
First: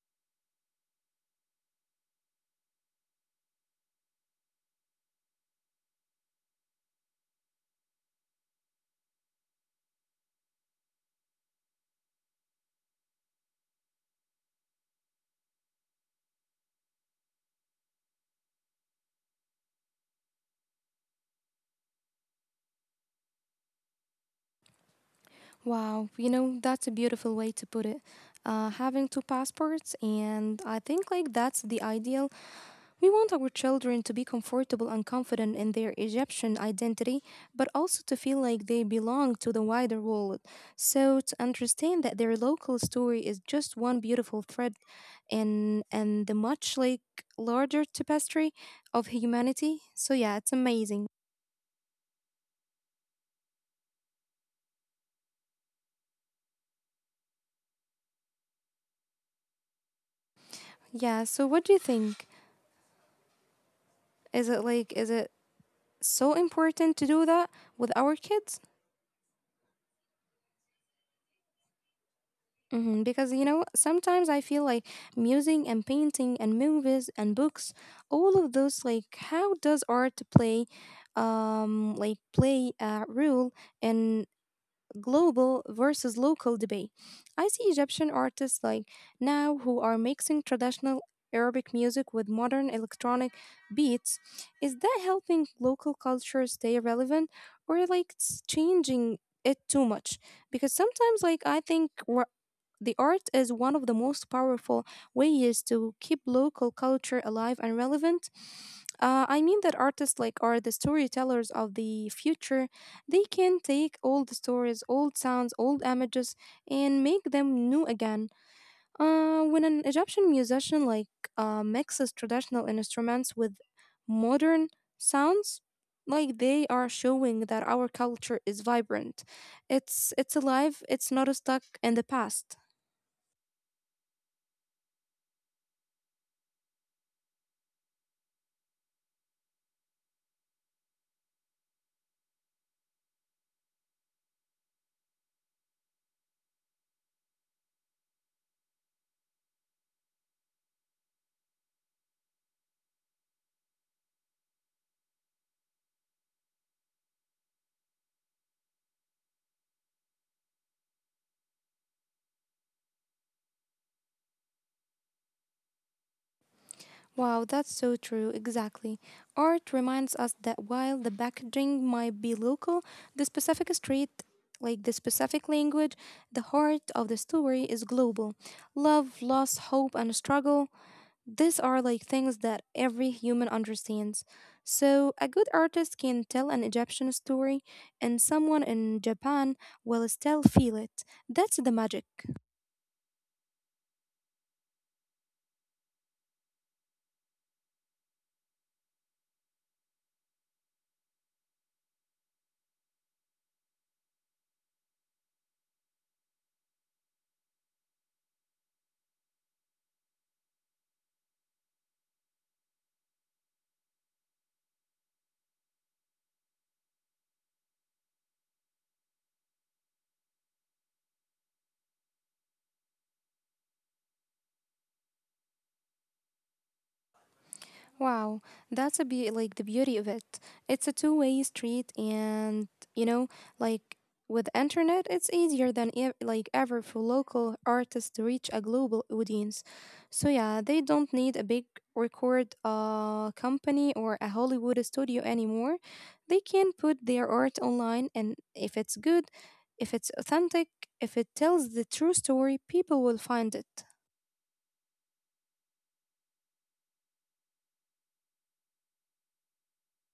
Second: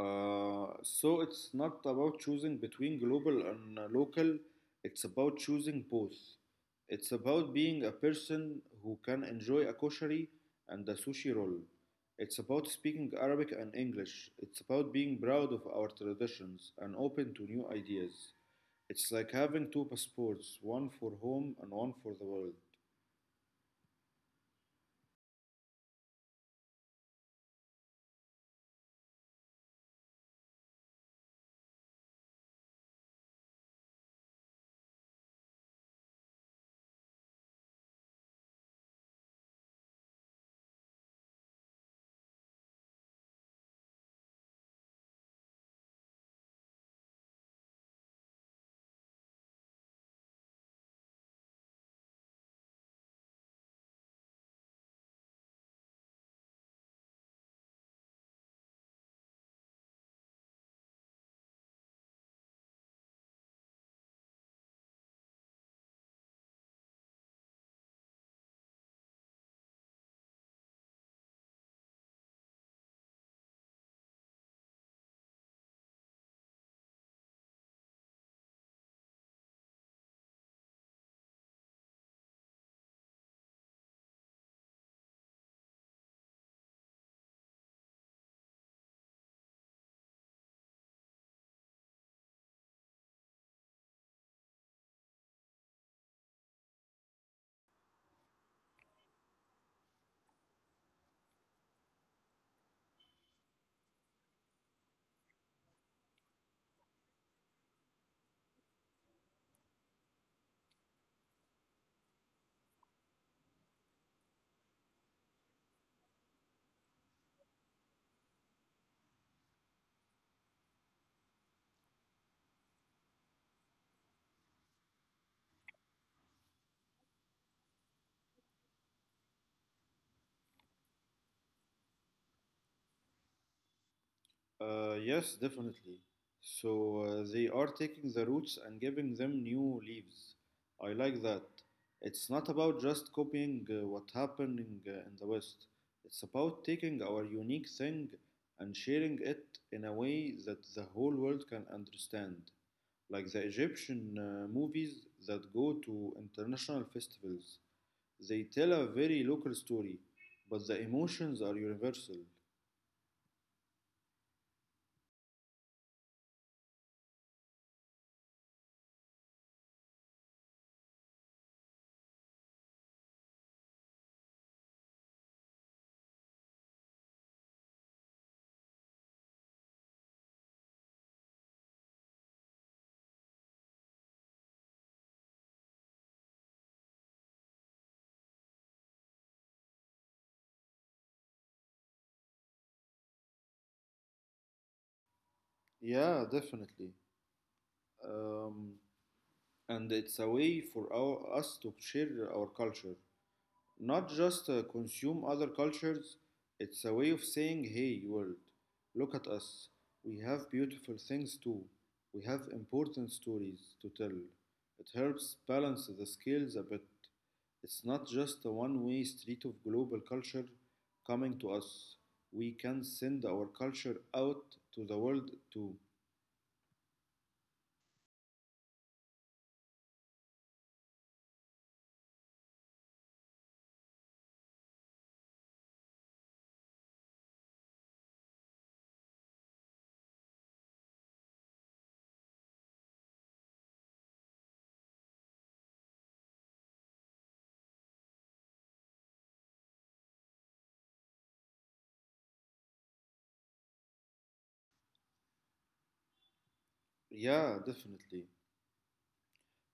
S2: So it's not about choosing between global and local, it's about choosing both. It's about being a person who can enjoy a koshari and a sushi roll. It's about speaking Arabic and English. It's about being proud of our traditions and open to new ideas. It's like having two passports, one for home and one for the world.
S1: Wow, you know, that's a beautiful way to put it, having two passports, and I think like that's the ideal. We want our children to be comfortable and confident in their Egyptian identity, but also to feel like they belong to the wider world. So, to understand that their local story is just one beautiful thread in the much like larger tapestry of humanity. So, yeah, it's amazing. Yeah, so what do you think? Is it so important to do that with our kids? Hmm. Because you know, sometimes I feel like music and painting and movies and books, all of those, like, how does art play a role in global versus local debate? I see Egyptian artists like now who are mixing traditional Arabic music with modern electronic beats. Is that helping local culture stay relevant, or like it's changing it too much? Because sometimes, like, I think. The art is one of the most powerful ways to keep local culture alive and relevant. I mean that artists like are the storytellers of the future. They can take old stories, old sounds, old images, and make them new again. When an Egyptian musician mixes traditional instruments with modern sounds, like they are showing that our culture is vibrant. It's alive. It's not stuck in the past.
S2: Yes, definitely. So they are taking the roots and giving them new leaves. I like that. It's not about just copying what happening in the West. It's about taking our unique thing and sharing it in a way that the whole world can understand. Like the Egyptian movies that go to international festivals. They tell a very local story, but the emotions are universal.
S1: Wow, that's so true, exactly. Art reminds us that while the packaging might be local, the specific street, like the specific language, the heart of the story is global. Love, loss, hope, and struggle, these are like things that every human understands. So, a good artist can tell an Egyptian story, and someone in Japan will still feel it. That's the magic.
S2: Yeah, definitely. um, and it's a way for us to share our culture, not just consume other cultures. It's a way of saying, hey, world, look at us. We have beautiful things too. We have important stories to tell. It helps balance the scales a bit. It's not just a one way street of global culture coming to us. We can send our culture out to the world too.
S1: Wow, that's a the beauty of it. It's a two-way street, and you know, like with internet, it's easier than ever for local artists to reach a global audience. So yeah, they don't need a big record company or a Hollywood studio anymore. They can put their art online, and if it's good, if it's authentic, if it tells the true story, people will find it.
S2: Yeah, definitely.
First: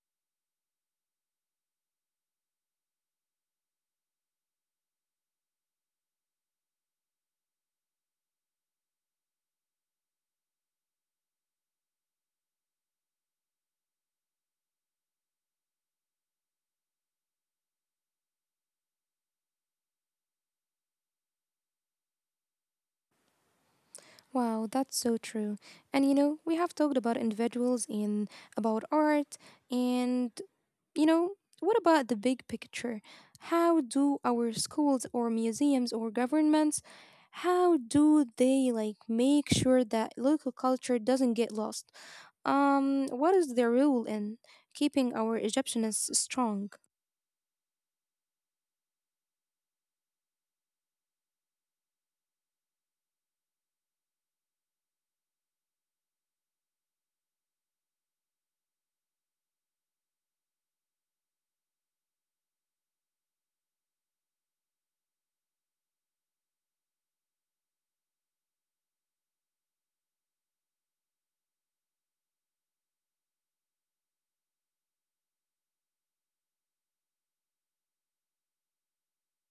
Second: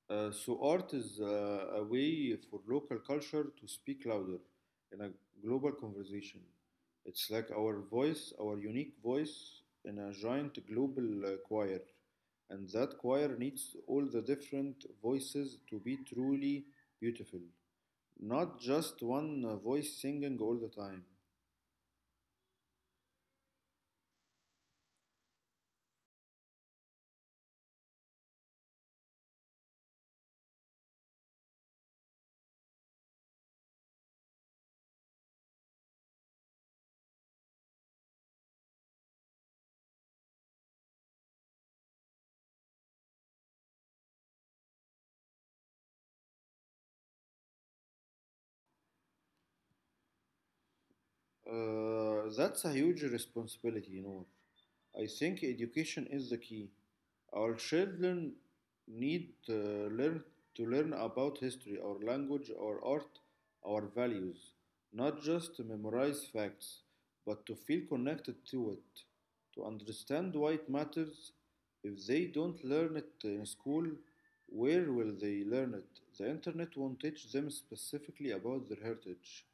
S2: So art is a way for local culture to speak louder in a global conversation. It's like our voice, our unique voice in a giant global choir. And that choir needs all the different voices to be truly beautiful, not just one voice singing all the time.
S1: Wow, that's so true. And you know, we have talked about individuals and about art, and you know, what about the big picture? How do our schools or museums or governments how do they like make sure that local culture doesn't get lost? What is their role in keeping our Egyptianness strong?
S2: That's a huge responsibility, you know. I think education is the key. Our children need learn to learn about history, our language, our art, our values, not just to memorize facts, but to feel connected to it, to understand why it matters. If they don't learn it in school, where will they learn it? The internet won't teach them specifically about their heritage.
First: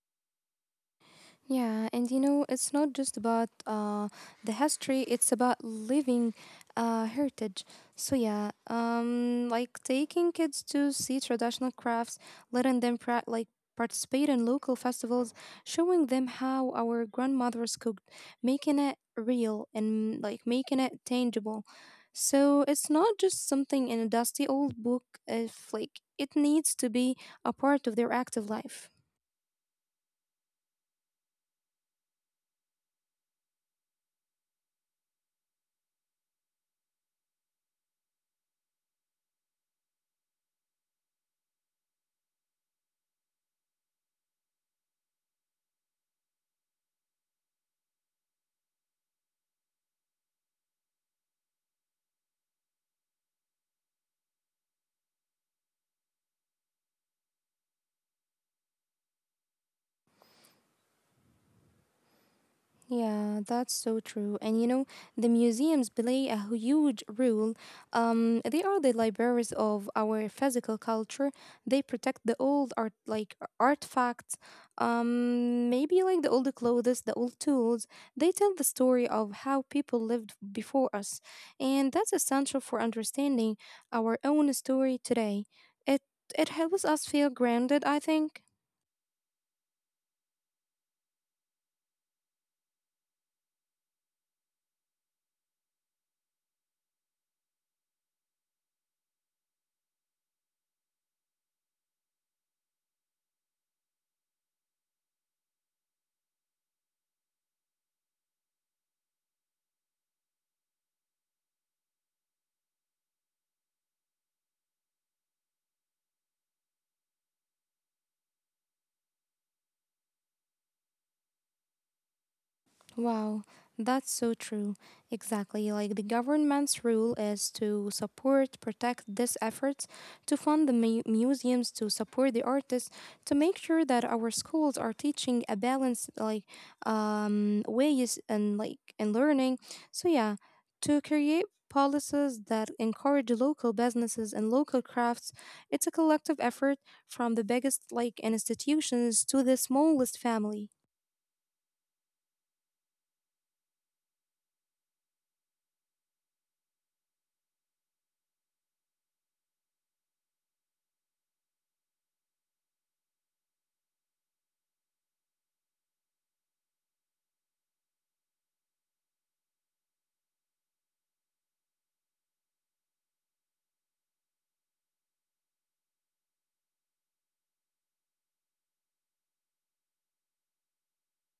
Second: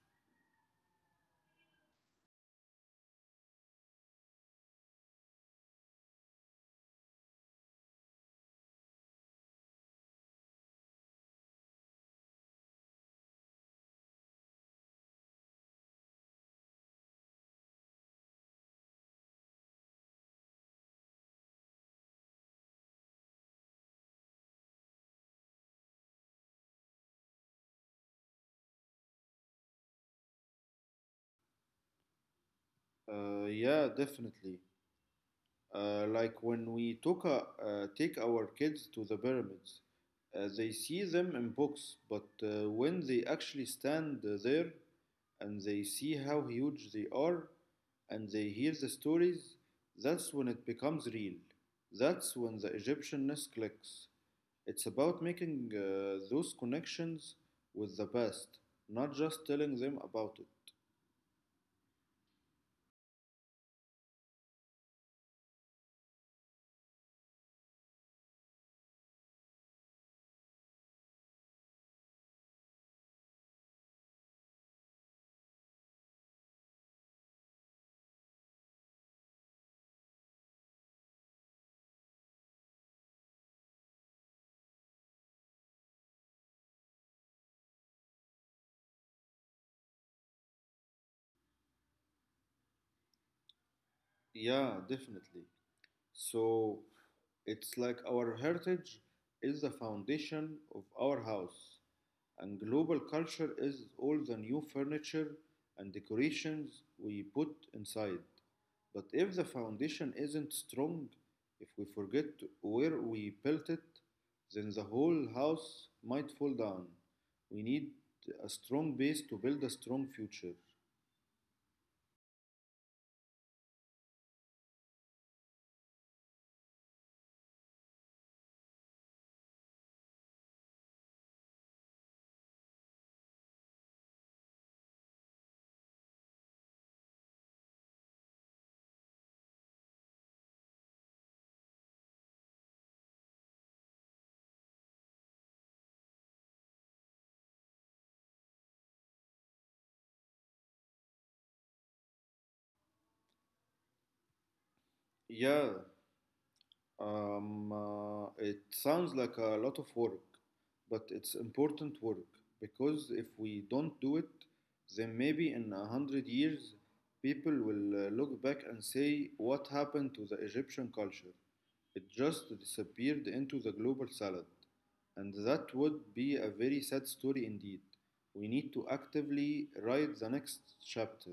S1: Yeah, and you know, it's not just about the history, it's about living heritage. So, yeah, like taking kids to see traditional crafts, letting them participate in local festivals, showing them how our grandmothers cooked, making it real and like making it tangible. So, it's not just something in a dusty old book, if like it needs to be a part of their active life.
S2: Yeah, definitely. Like when we take our kids to the pyramids, they see them in books, but when they actually stand there and they see how huge they are and they hear the stories, that's when it becomes real. That's when the Egyptianness clicks. It's about making those connections with the past, not just telling them about it.
S1: Yeah, that's so true. And you know, the museums play a huge role. They are the libraries of our physical culture. They protect the old art, like artifacts, maybe like the old clothes, the old tools. They tell the story of how people lived before us, and that's essential for understanding our own story today. It it helps us feel grounded, I think.
S2: Yeah, definitely. So it's like our heritage is the foundation of our house, and global culture is all the new furniture and decorations we put inside. But if the foundation isn't strong, if we forget where we built it, then the whole house might fall down. We need a strong base to build a strong future.
S1: Wow, that's so true. Exactly. Like the government's rule is to support, protect these efforts, to fund the museums, to support the artists, to make sure that our schools are teaching a balanced like ways and like in learning. So yeah, to create policies that encourage local businesses and local crafts. It's a collective effort from the biggest like institutions to the smallest family.
S2: Yeah. It sounds like a lot of work, but it's important work because if we don't do it, then maybe in a hundred years people will look back and say, "What happened to the Egyptian culture? It just disappeared into the global salad." And that would be a very sad story indeed. We need to actively write the next chapter.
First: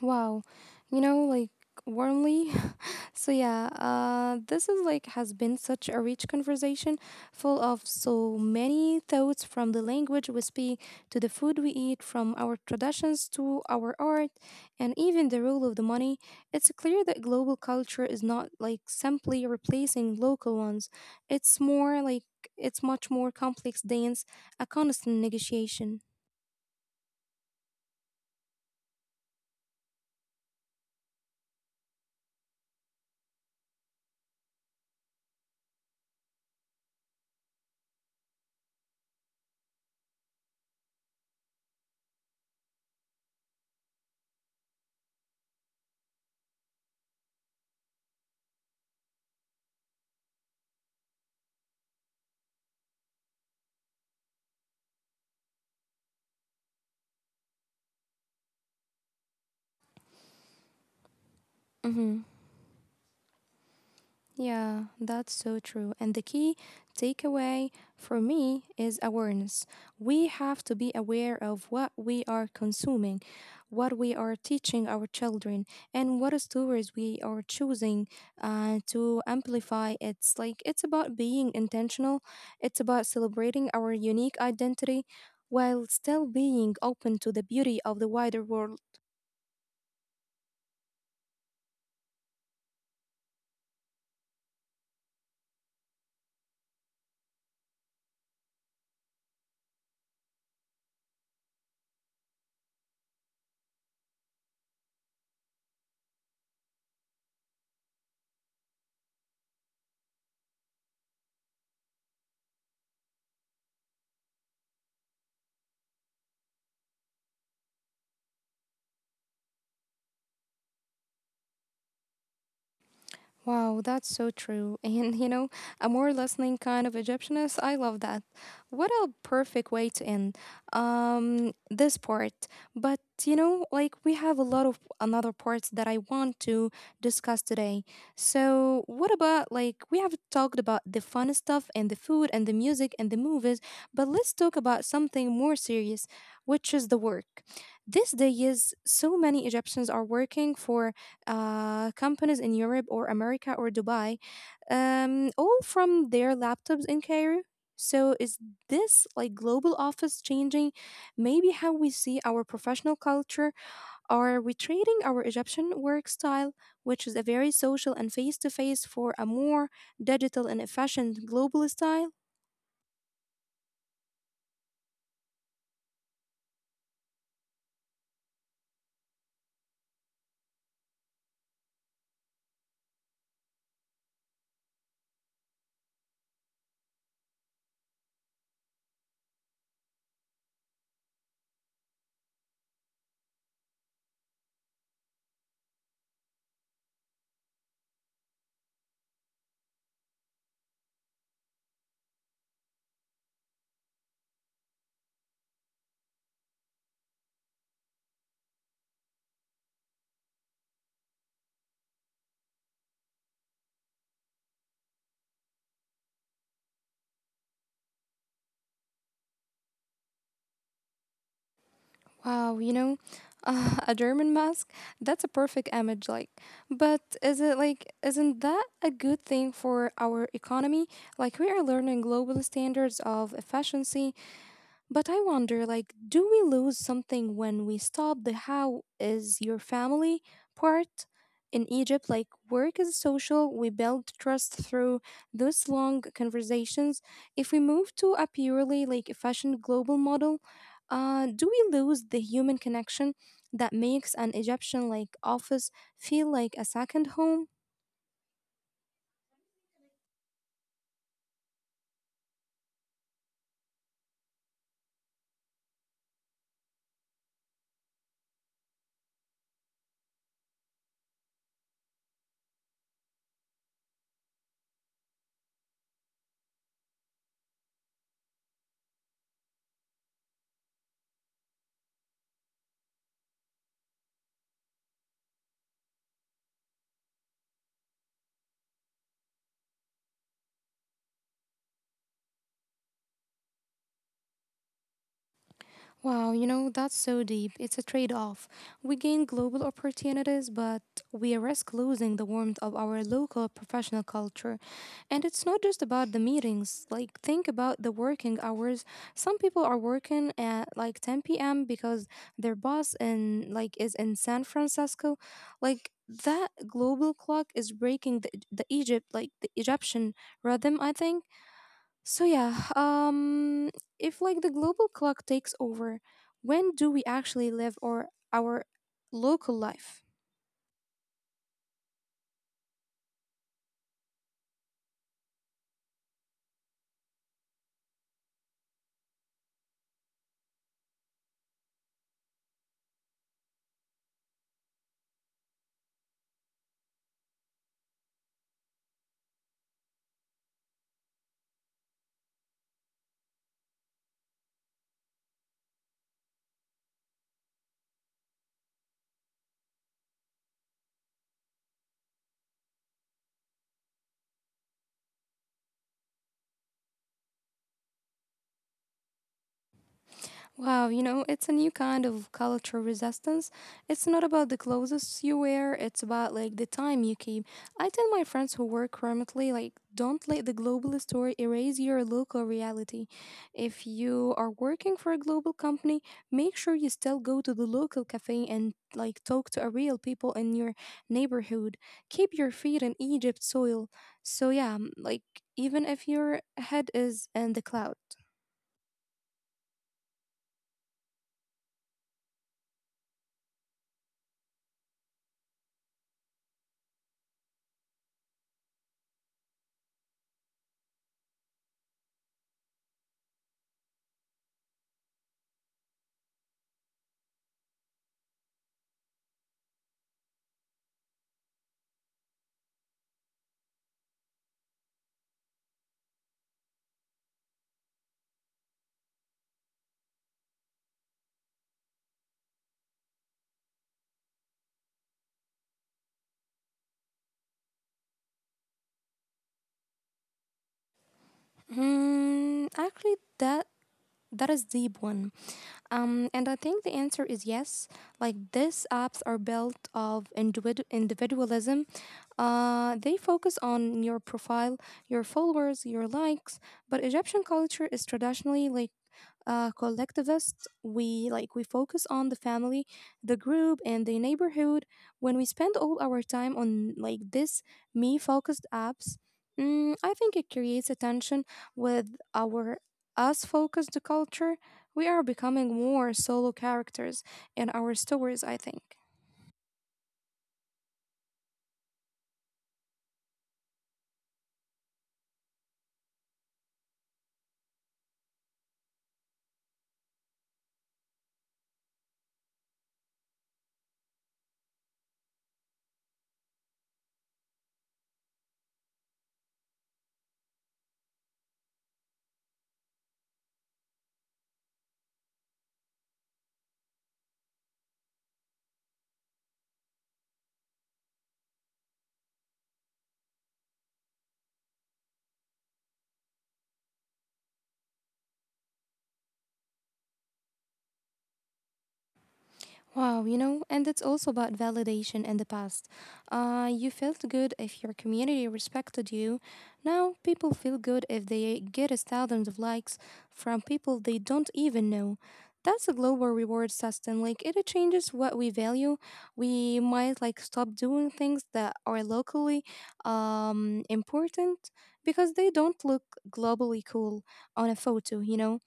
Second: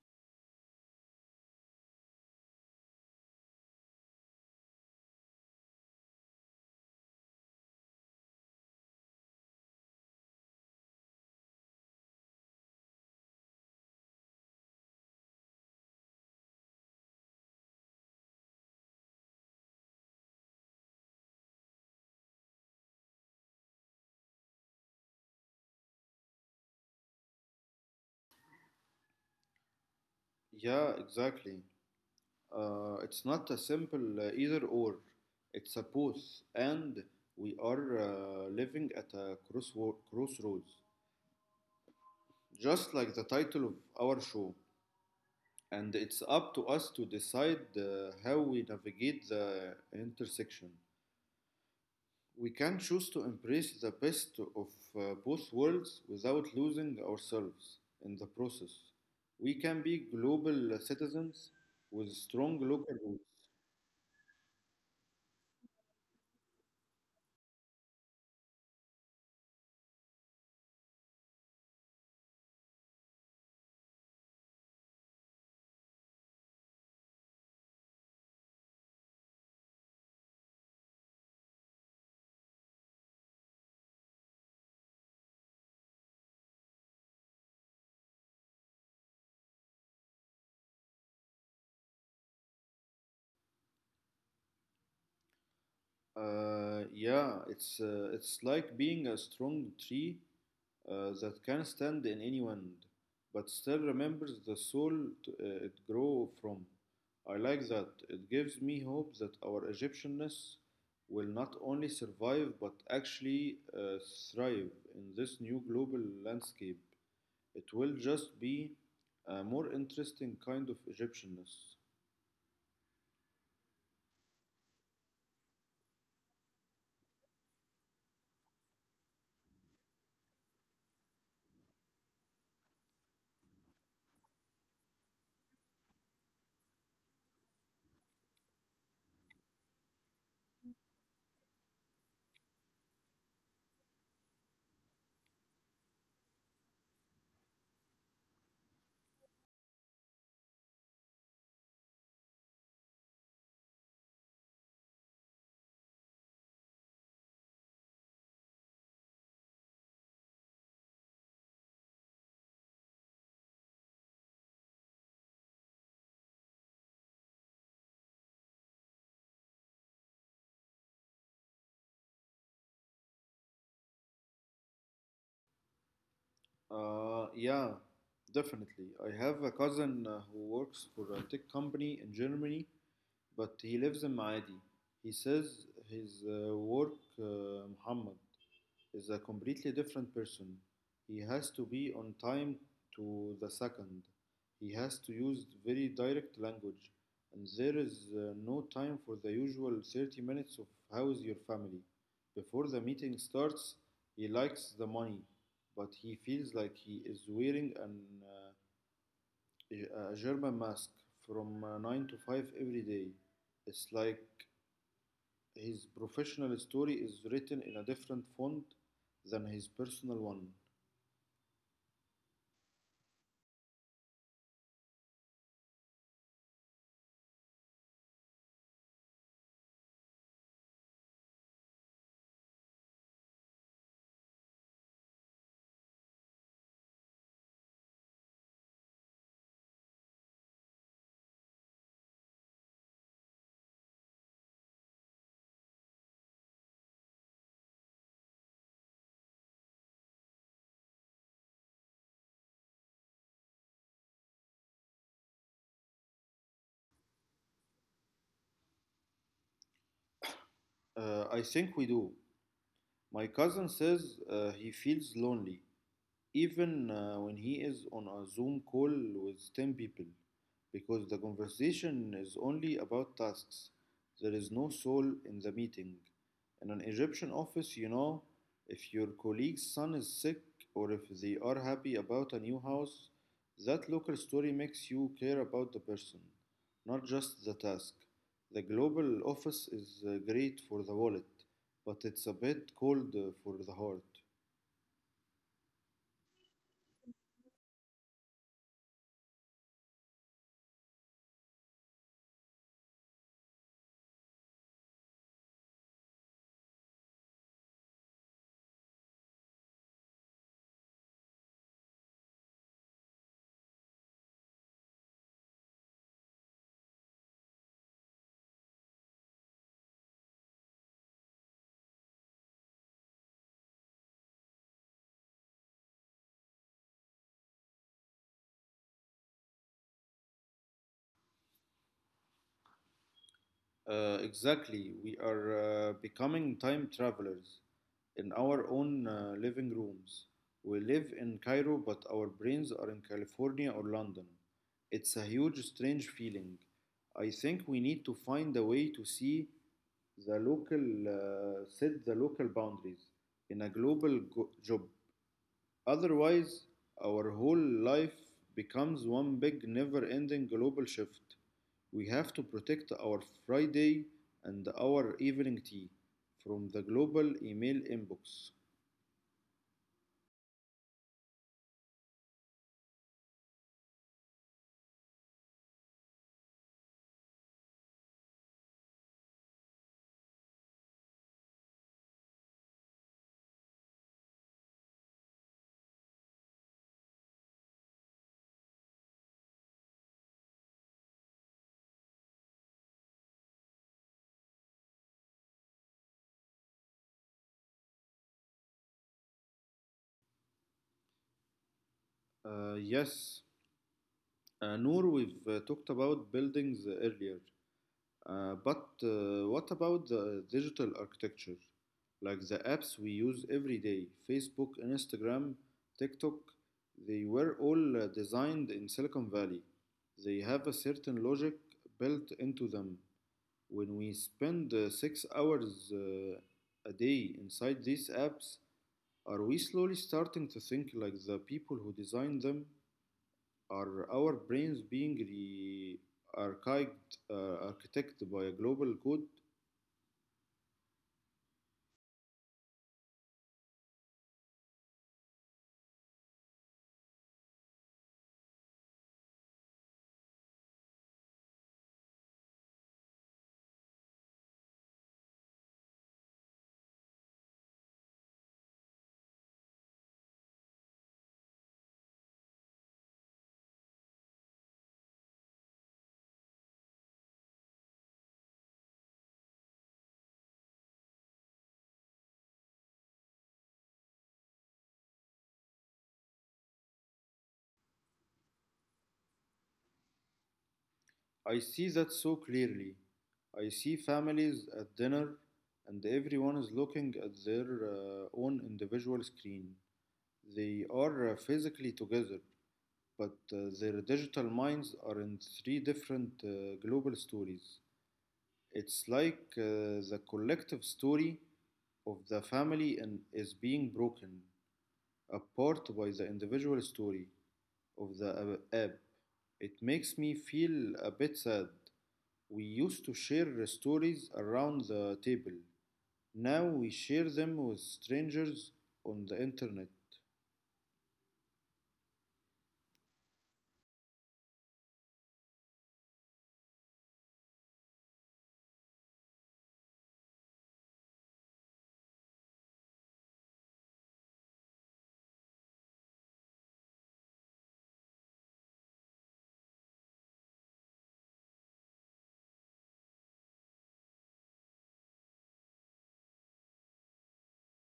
S1: Wow. You know, like warmly. So this is like has been such a rich conversation full of so many thoughts, from the language we speak to the food we eat, from our traditions to our art and even the role of the money. It's clear that global culture is not like simply replacing local ones. It's more like it's much more complex dance, a constant negotiation.
S2: Yeah, exactly. It's not a simple either or, it's a both, and we are living at a crossroads, just like the title of our show. And it's up to us to decide how we navigate the intersection. We can choose to embrace the best of both worlds without losing ourselves in the process. We can be global citizens with strong
S1: Mhm.
S2: local roots.
S1: Yeah, that's so true. And the key takeaway for me is awareness. We have to be aware of what we are consuming, what we are teaching our children, and what stories we are choosing to amplify. It's about being intentional, it's about celebrating our unique identity while still being open to the beauty of the wider world.
S2: Yeah, it's it's like being a strong tree that can stand in any wind, but still remembers the soil it grow from. I like that. It gives me hope that our Egyptianness will not only survive but actually thrive in this new global landscape. It will just be a more interesting kind of Egyptianness.
S1: Wow, that's so true. And you know, a more listening kind of Egyptianist, I love that. What a perfect way to end this part. But you know, like we have a lot of another parts that I want to discuss today. So, what about like we have talked about the fun stuff and the food and the music and the movies, but let's talk about something more serious, which is the work. These days, so many Egyptians are working for companies in Europe or America or Dubai, all from their laptops in Cairo. So is this like global office changing maybe how we see our professional culture are retraining our Egyptian work style, which is a very social and face to face, for a more digital and efficient global style?
S2: Yeah, definitely. I have a cousin who works for a tech company in Germany, but he lives in Maadi. He says his work, Muhammad is a completely different person. He has to be on time to the second. He has to use very direct language, and there is no time for the usual 30 minutes of how's your family. Before the meeting starts, he likes the money, but he feels like he is wearing a German mask from 9 to 5 every day. It's like his professional story is written in a different font than his personal one.
S1: Wow, you know, a German mask, that's a perfect image like. But is it like isn't that a good thing for our economy? Like we are learning global standards of efficiency but I wonder, like, do we lose something when we stop the how is your family part? In Egypt, like, work is social, we build trust through those long conversations. If we move to a purely, like, efficient global model, do we lose the human connection that makes an Egyptian, like, office feel like a second home?
S2: I think we do. My cousin says he feels lonely even when he is on a Zoom call with 10 people, because the conversation is only about tasks. There is no soul in the meeting. In an Egyptian office, you know, if your colleague's son is sick or if they are happy about a new house, that local story makes you care about the person, not just the task. The global office is great for the wallet, but it's a bit cold for the heart.
S1: Wow, you know, that's so deep. It's a trade off. We gain global opportunities, but we risk losing the warmth of our local professional culture. And it's not just about the meetings. Like, think about the working hours. Some people are working at like 10 p.m. because their boss in like is in San Francisco. Like, that global clock is breaking the Egypt, like the Egyptian rhythm, I think. So yeah, if like the global clock takes over, when do we actually live or our local life?
S2: Exactly. We are becoming time travelers in our own living rooms. We live in Cairo, but our brains are in California or London. It's a huge, strange feeling. I think we need to find a way to the local, set the local boundaries in a global job. Otherwise, our whole life becomes one big, never ending global shift. We have to protect our Friday and our evening tea from the global email inbox.
S1: Wow, you know, it's a new kind of cultural resistance. It's not about the clothes you wear, it's about like the time you keep. I tell my friends who work remotely, like, don't let the global story erase your local reality. If you are working for a global company, make sure you still go to the local cafe and like talk to a real people in your neighborhood. Keep your feet in Egypt soil. So yeah, like even if your head is in the cloud.
S2: Uh, yes, Noor, we've talked about buildings earlier. But what about the digital architecture? Like the apps we use every day, Facebook, Instagram, TikTok, they were all designed in Silicon Valley. They have a certain logic built into them. When we spend 6 hours a day inside these apps, are we slowly starting to think like the people who designed them? Are our brains being architected by a global code?
S1: Actually, That is deep one. And I think the answer is yes. Like these apps are built of individualism. They focus on your profile, your followers, your likes. But Egyptian culture is traditionally like collectivists. We focus on the family, the group, and the neighborhood. When we spend all our time on like this me-focused apps, I think it creates a tension with our us-focused culture. We are becoming more solo characters in our stories. I think.
S2: I see that so clearly. I see families at dinner and everyone is looking at their own individual screen. They are physically together, but their digital minds are in three different global stories. It's like the collective story of the family and is being broken apart by the individual story of the app. It makes me feel a bit sad. We used to share stories around the table. Now we share them with strangers on the internet.
S1: Wow, you know, and it's also about validation in the past. You felt good if your community respected you. Now, people feel good if they get us thousands of likes from people they don't even know. That's a global reward system. Like, it changes what we value. We might, like, stop doing things that are locally important because they don't look globally cool on a photo, you know?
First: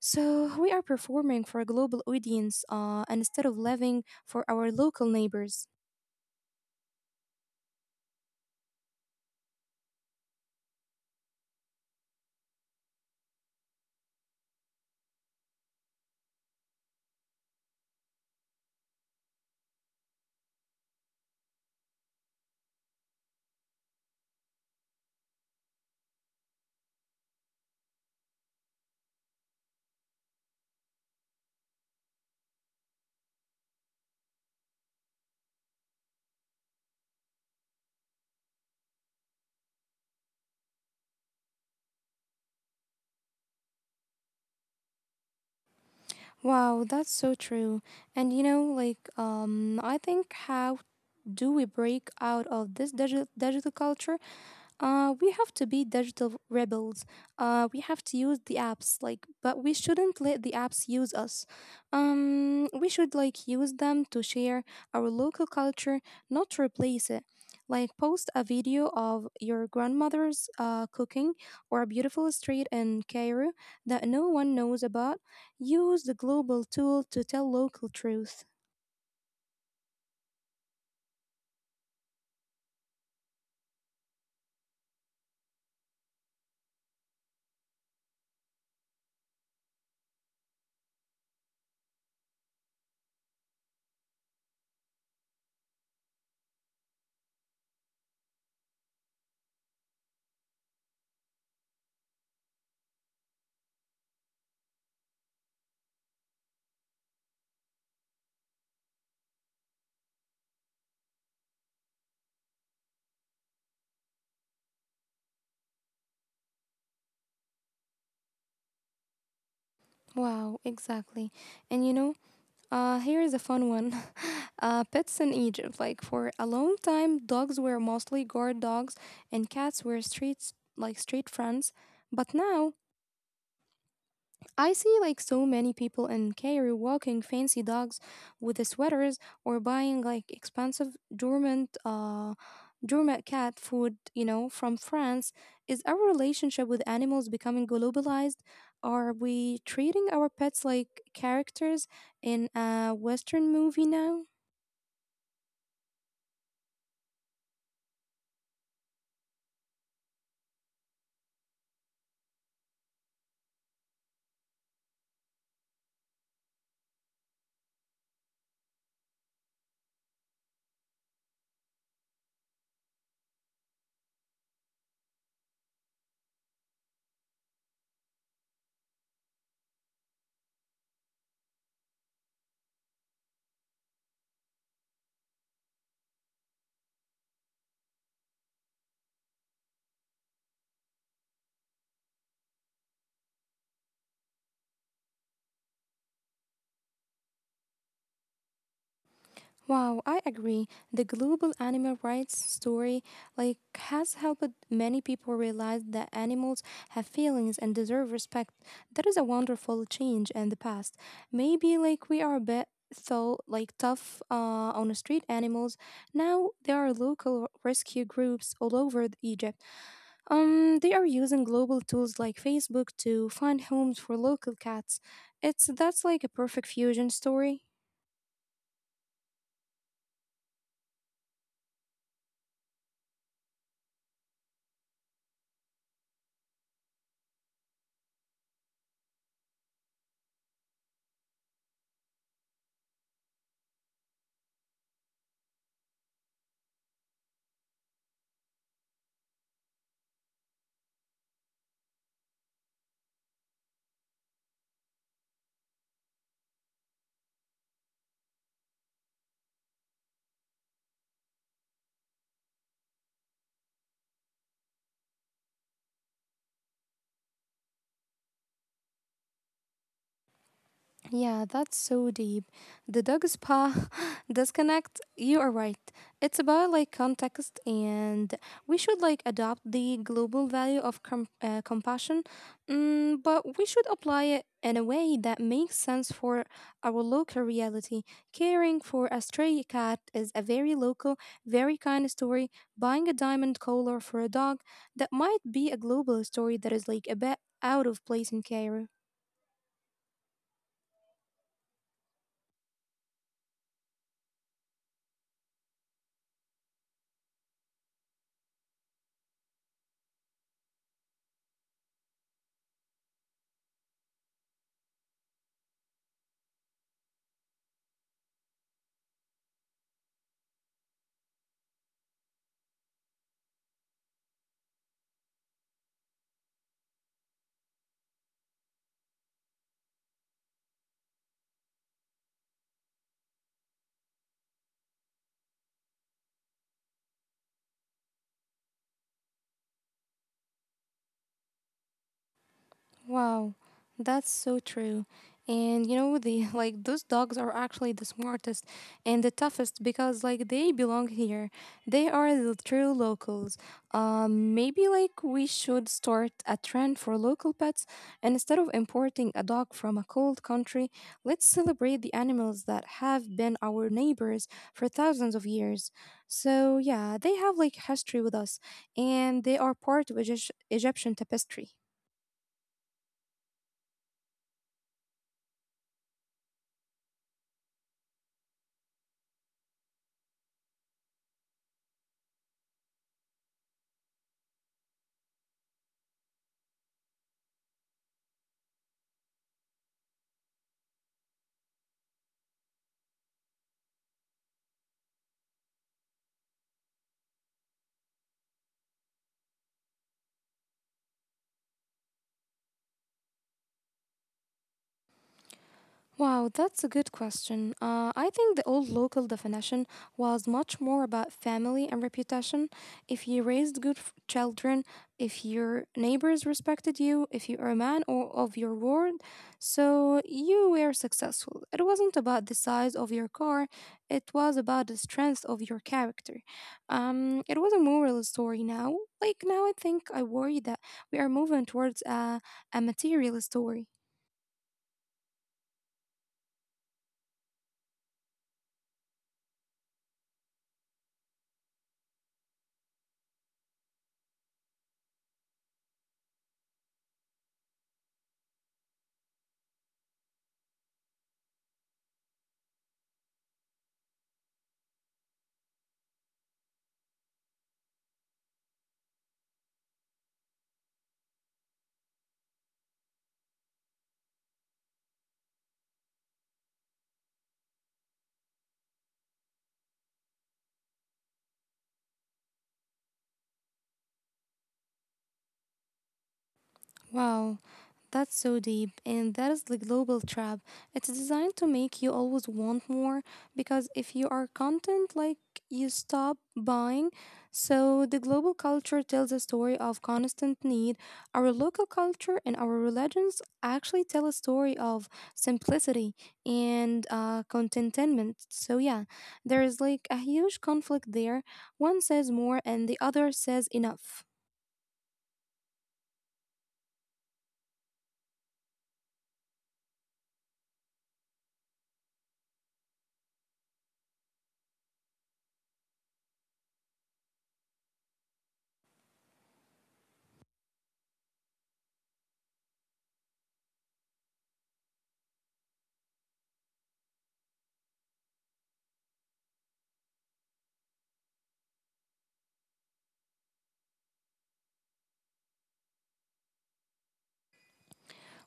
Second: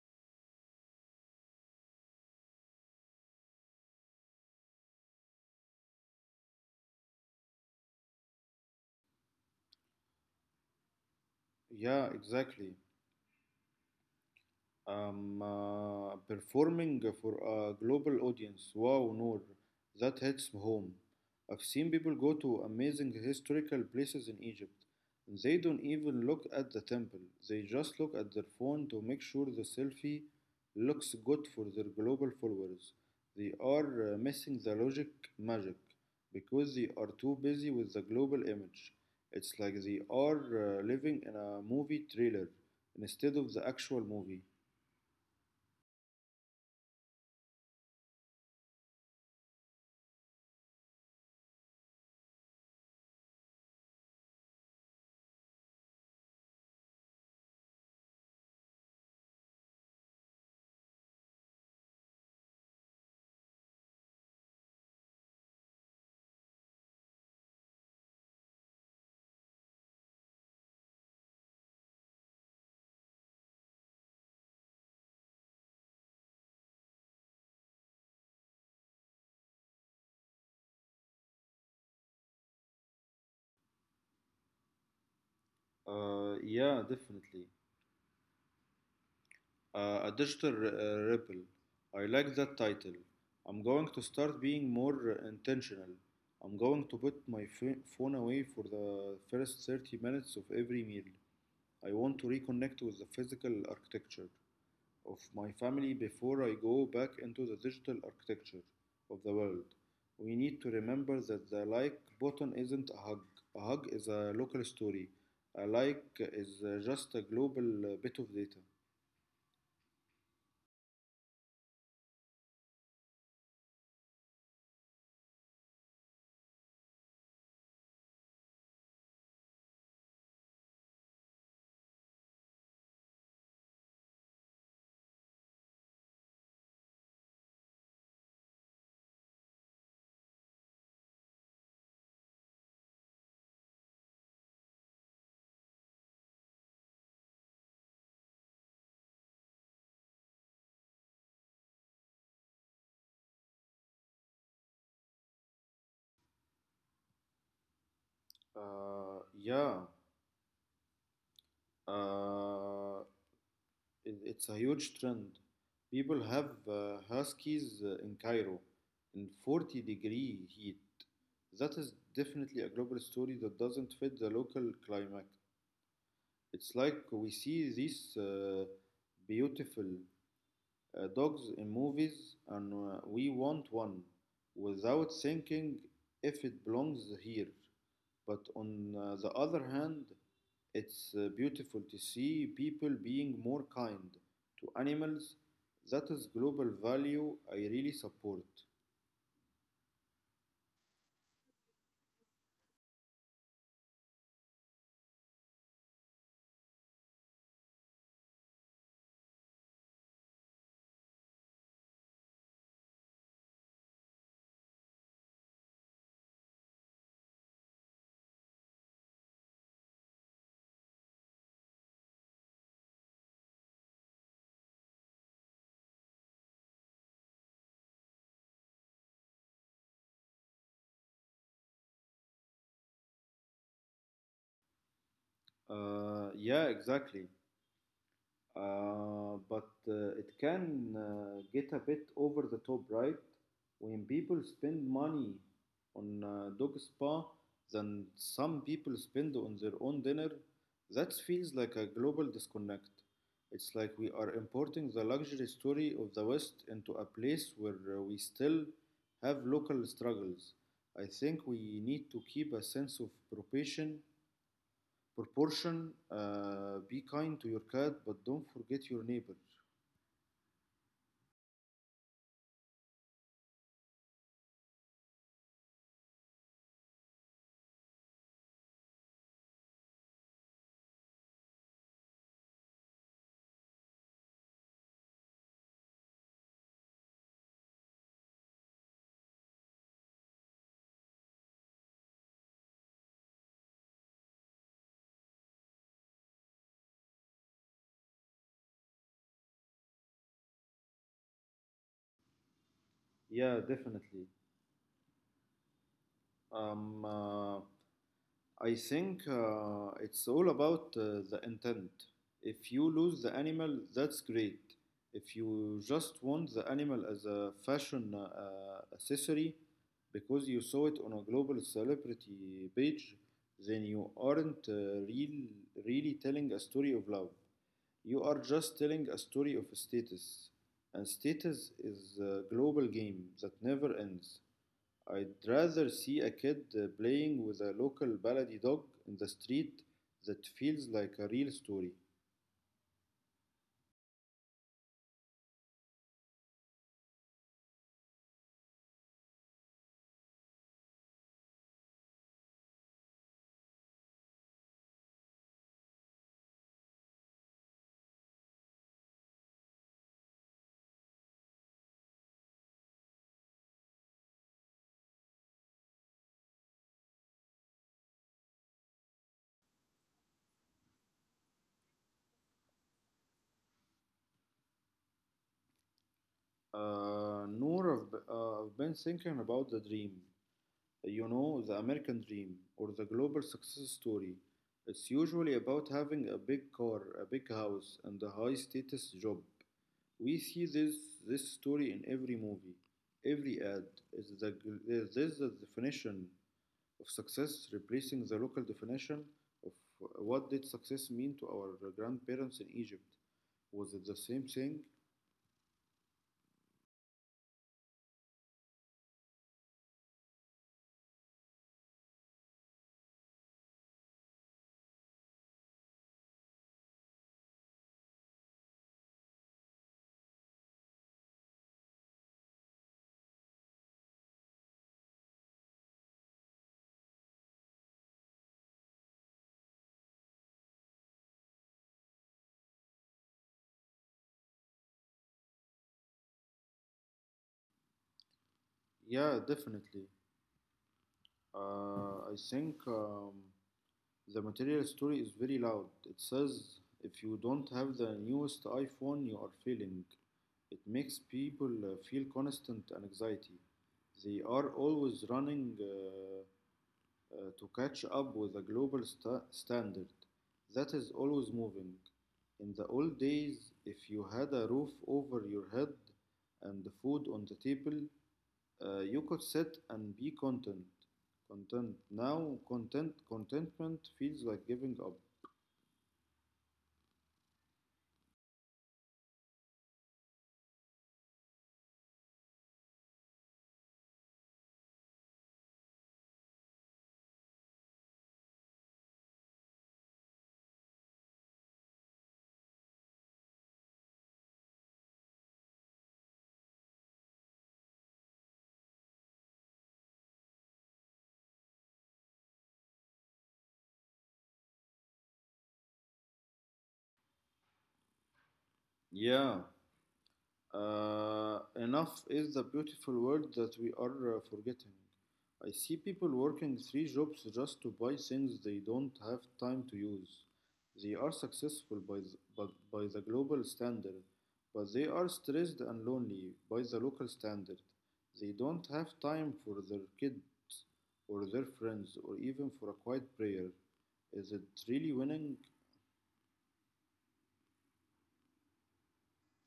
S1: So we are performing for a global audience and instead of living for our local neighbors.
S2: Yeah, exactly. Performing for a global audience. Wow, Noor, that hits home. I've seen people go to amazing historical places in Egypt. They don't even look at the temple, they just look at their phone to make sure the selfie looks good for their global followers. They are missing the logic magic because they are too busy with the global image. It's like they are living in a movie trailer instead of the actual movie.
S1: Wow, that's so true. And you know, like, I think how do we break out of this digital culture? We have to be digital rebels. We have to use the apps, like, but we shouldn't let the apps use us. We should like use them to share our local culture, not to replace it. Like, post a video of your grandmother's cooking or a beautiful street in Cairo that no one knows about. Use the global tool to tell local truth.
S2: Yeah, definitely. A digital ripple. I like that title. I'm going to start being more intentional. I'm going to put my phone away for the first 30 minutes of every meal. I want to reconnect with the physical architecture of my family before I go back into the digital architecture of the world. We need to remember that the like button isn't a hug. A hug is a local story. A like is just a global bit of data.
S1: Wow, exactly. And you know, here is a fun one. Pets in Egypt. Like for a long time, dogs were mostly guard dogs, and cats were streets like street friends. But now I see like so many people in Cairo walking fancy dogs with the sweaters or buying like expensive dormant dormant cat food, you know, from France. Is our relationship with animals becoming globalized? Are we treating our pets like characters in a Western movie now?
S2: Uh, yeah, uh, it, it's a huge trend. People have huskies in Cairo in 40-degree heat. That is definitely a global story that doesn't fit the local climate. It's like we see these beautiful dogs in movies and we want one without thinking if it belongs here. But on the other hand, it's beautiful to see people being more kind to animals. That is global value I really support.
S1: Wow, I agree. The global animal rights story like has helped many people realize that animals have feelings and deserve respect. That is a wonderful change in the past. Maybe like we are a bit so like tough on street animals. Now there are local rescue groups all over the Egypt. They are using global tools like Facebook to find homes for local cats. It's that's like a perfect fusion story.
S2: Yeah, exactly. But it can get a bit over the top, right? When people spend money on dog spa than some people spend on their own dinner, that feels like a global disconnect. It's like we are importing the luxury story of the West into a place where we still have local struggles. I think we need to keep a sense of proportion. Be kind to your cat, but don't forget your neighbor.
S1: Yeah, that's so deep. The dog spa disconnect, you are right. It's about like context, and we should like adopt the global value of compassion, but we should apply it in a way that makes sense for our local reality. Caring for a stray cat is a very local, very kind story. Buying a diamond collar for a dog, that might be a global story that is like a bit out of place in Cairo.
S2: Yeah, definitely. Um, uh, I think it's all about the intent. If you lose the animal, that's great. If you just want the animal as a fashion accessory because you saw it on a global celebrity page, then you aren't really telling a story of love. You are just telling a story of status. And status is a global game that never ends. I'd rather see a kid playing with a local baladi dog in the street that feels like a real story.
S1: Wow, that's so true. And you know, the like those dogs are actually the smartest and the toughest because like they belong here. They are the true locals. Maybe like we should start a trend for local pets and instead of importing a dog from a cold country, let's celebrate the animals that have been our neighbors for thousands of years. So yeah, they have like history with us and they are part of Egyptian tapestry.
S2: Noor, I've been thinking about the dream. You know, the American dream or the global success story. It's usually about having a big car, a big house, and a high status job. We see this story in every movie, every ad. Is this the definition of success, replacing the local definition of what did success mean to our grandparents in Egypt. Was it the same thing?
S1: Wow, that's a good question. I think the old local definition was much more about family and reputation. If you raised children, if your neighbors respected you, if you are a man or of your word, so you were successful. It wasn't about the size of your car, it was about the strength of your character. It was a moral story now. Like now, I think I worry that we are moving towards a material story.
S2: Yeah, definitely. I think the material story is very loud. It says if you don't have the newest iPhone, you are failing. It makes people feel constant anxiety. They are always running to catch up with a global standard that is always moving. In the old days, if you had a roof over your head and food on the table, you could sit and be content. Contentment feels like giving up.
S1: Wow, that's so deep, and that is the global trap. It's designed to make you always want more because if you are content, like you stop buying. So, the global culture tells a story of constant need. Our local culture and our religions actually tell a story of simplicity and contentment. So, yeah, there is like a huge conflict there. One says more, and the other says enough.
S2: Yeah, enough is the beautiful word that we are forgetting. I see people working three jobs just to buy things they don't have time to use. They are successful by the global standard, but they are stressed and lonely by the local standard. They don't have time for their kids or their friends or even for a quiet prayer. Is it really winning?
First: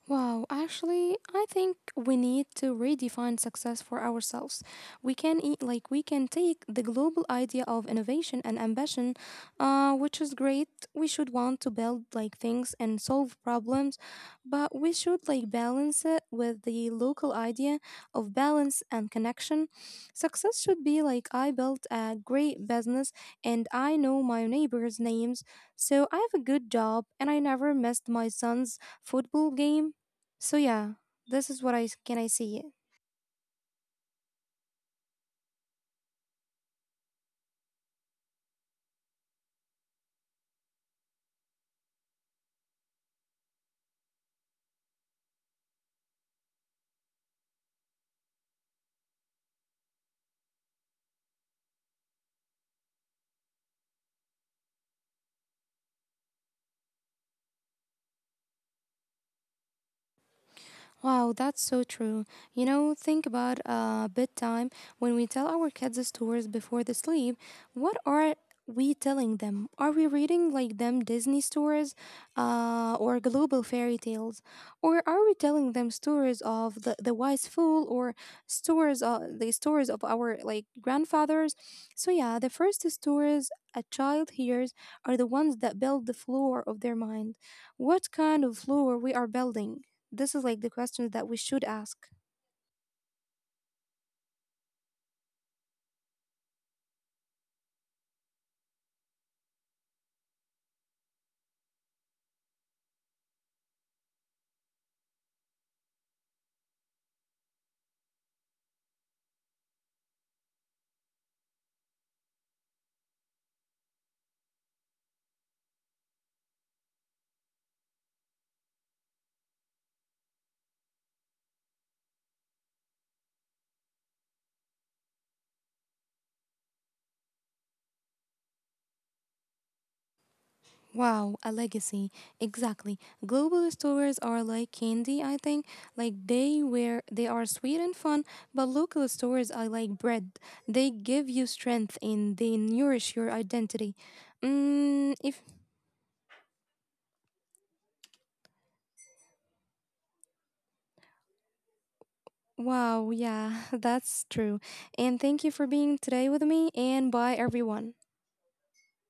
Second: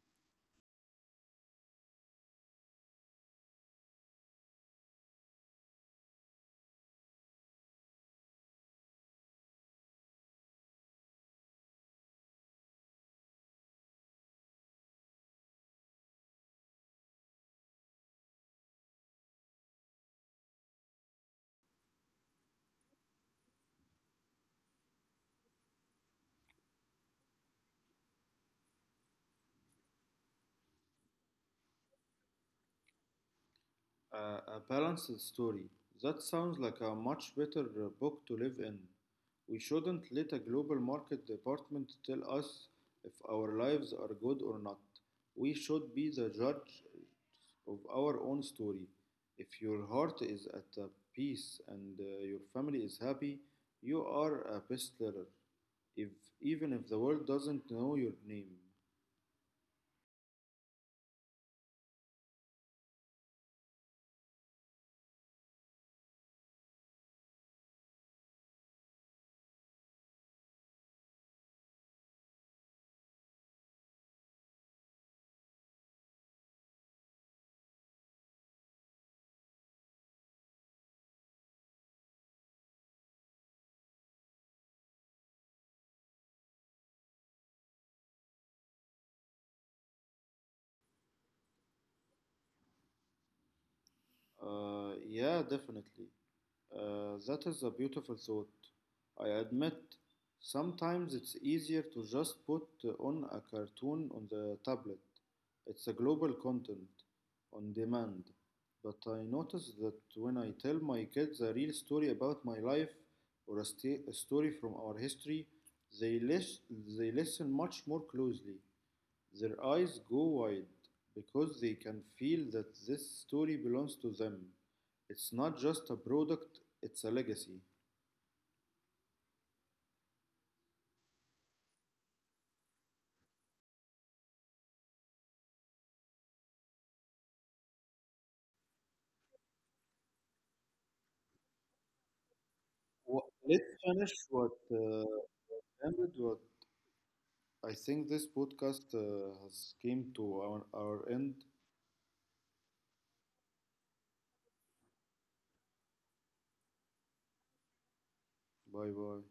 S1: Wow, actually, I think we need to redefine success for ourselves. We can take the global idea of innovation and ambition, which is great. We should want to build like things and solve problems, but we should like balance it with the local idea of balance and connection. Success should be like I built a great business and I know my neighbors' names, so I have a good job and I never missed my son's football game so yeah, this is what can I say.
S2: A balanced story. That sounds like a much better book to live in. We shouldn't let a global market department tell us if our lives are good or not. We should be the judge of our own story. If your heart is at peace and your family is happy, you are a bestseller, if, even if the world doesn't know your name.
S1: Wow, that's so true. You know, think about bedtime. When we tell our kids stories before they sleep, what are we telling them? Are we reading like them Disney stories or global fairy tales? Or are we telling them stories of the wise fool or stories the stories of our like grandfathers? So yeah, the first stories a child hears are the ones that build the floor of their mind. What kind of floor we are building? This is like the questions that we should ask.
S2: Yeah, definitely. That is a beautiful thought. I admit, sometimes it's easier to just put on a cartoon on the tablet. It's a global content, on demand. But I notice that when I tell my kids a real story about my life or a story from our history, they, lis- they listen much more closely. Their eyes go wide because they can feel that this story belongs to them. It's not just a product, it's a legacy.
S1: Wow, a legacy. Exactly. Global stores are like candy, I think. Like they are sweet and fun, but local stores are like bread. They give you strength and they
S2: Wha-
S1: nourish your
S2: Let's finish
S1: identity.
S2: what
S1: Mm, if
S2: ended. What I think this podcast has came to our end.
S1: wow, yeah, that's true. And thank you for being today with me and bye everyone.
S2: Bye bye.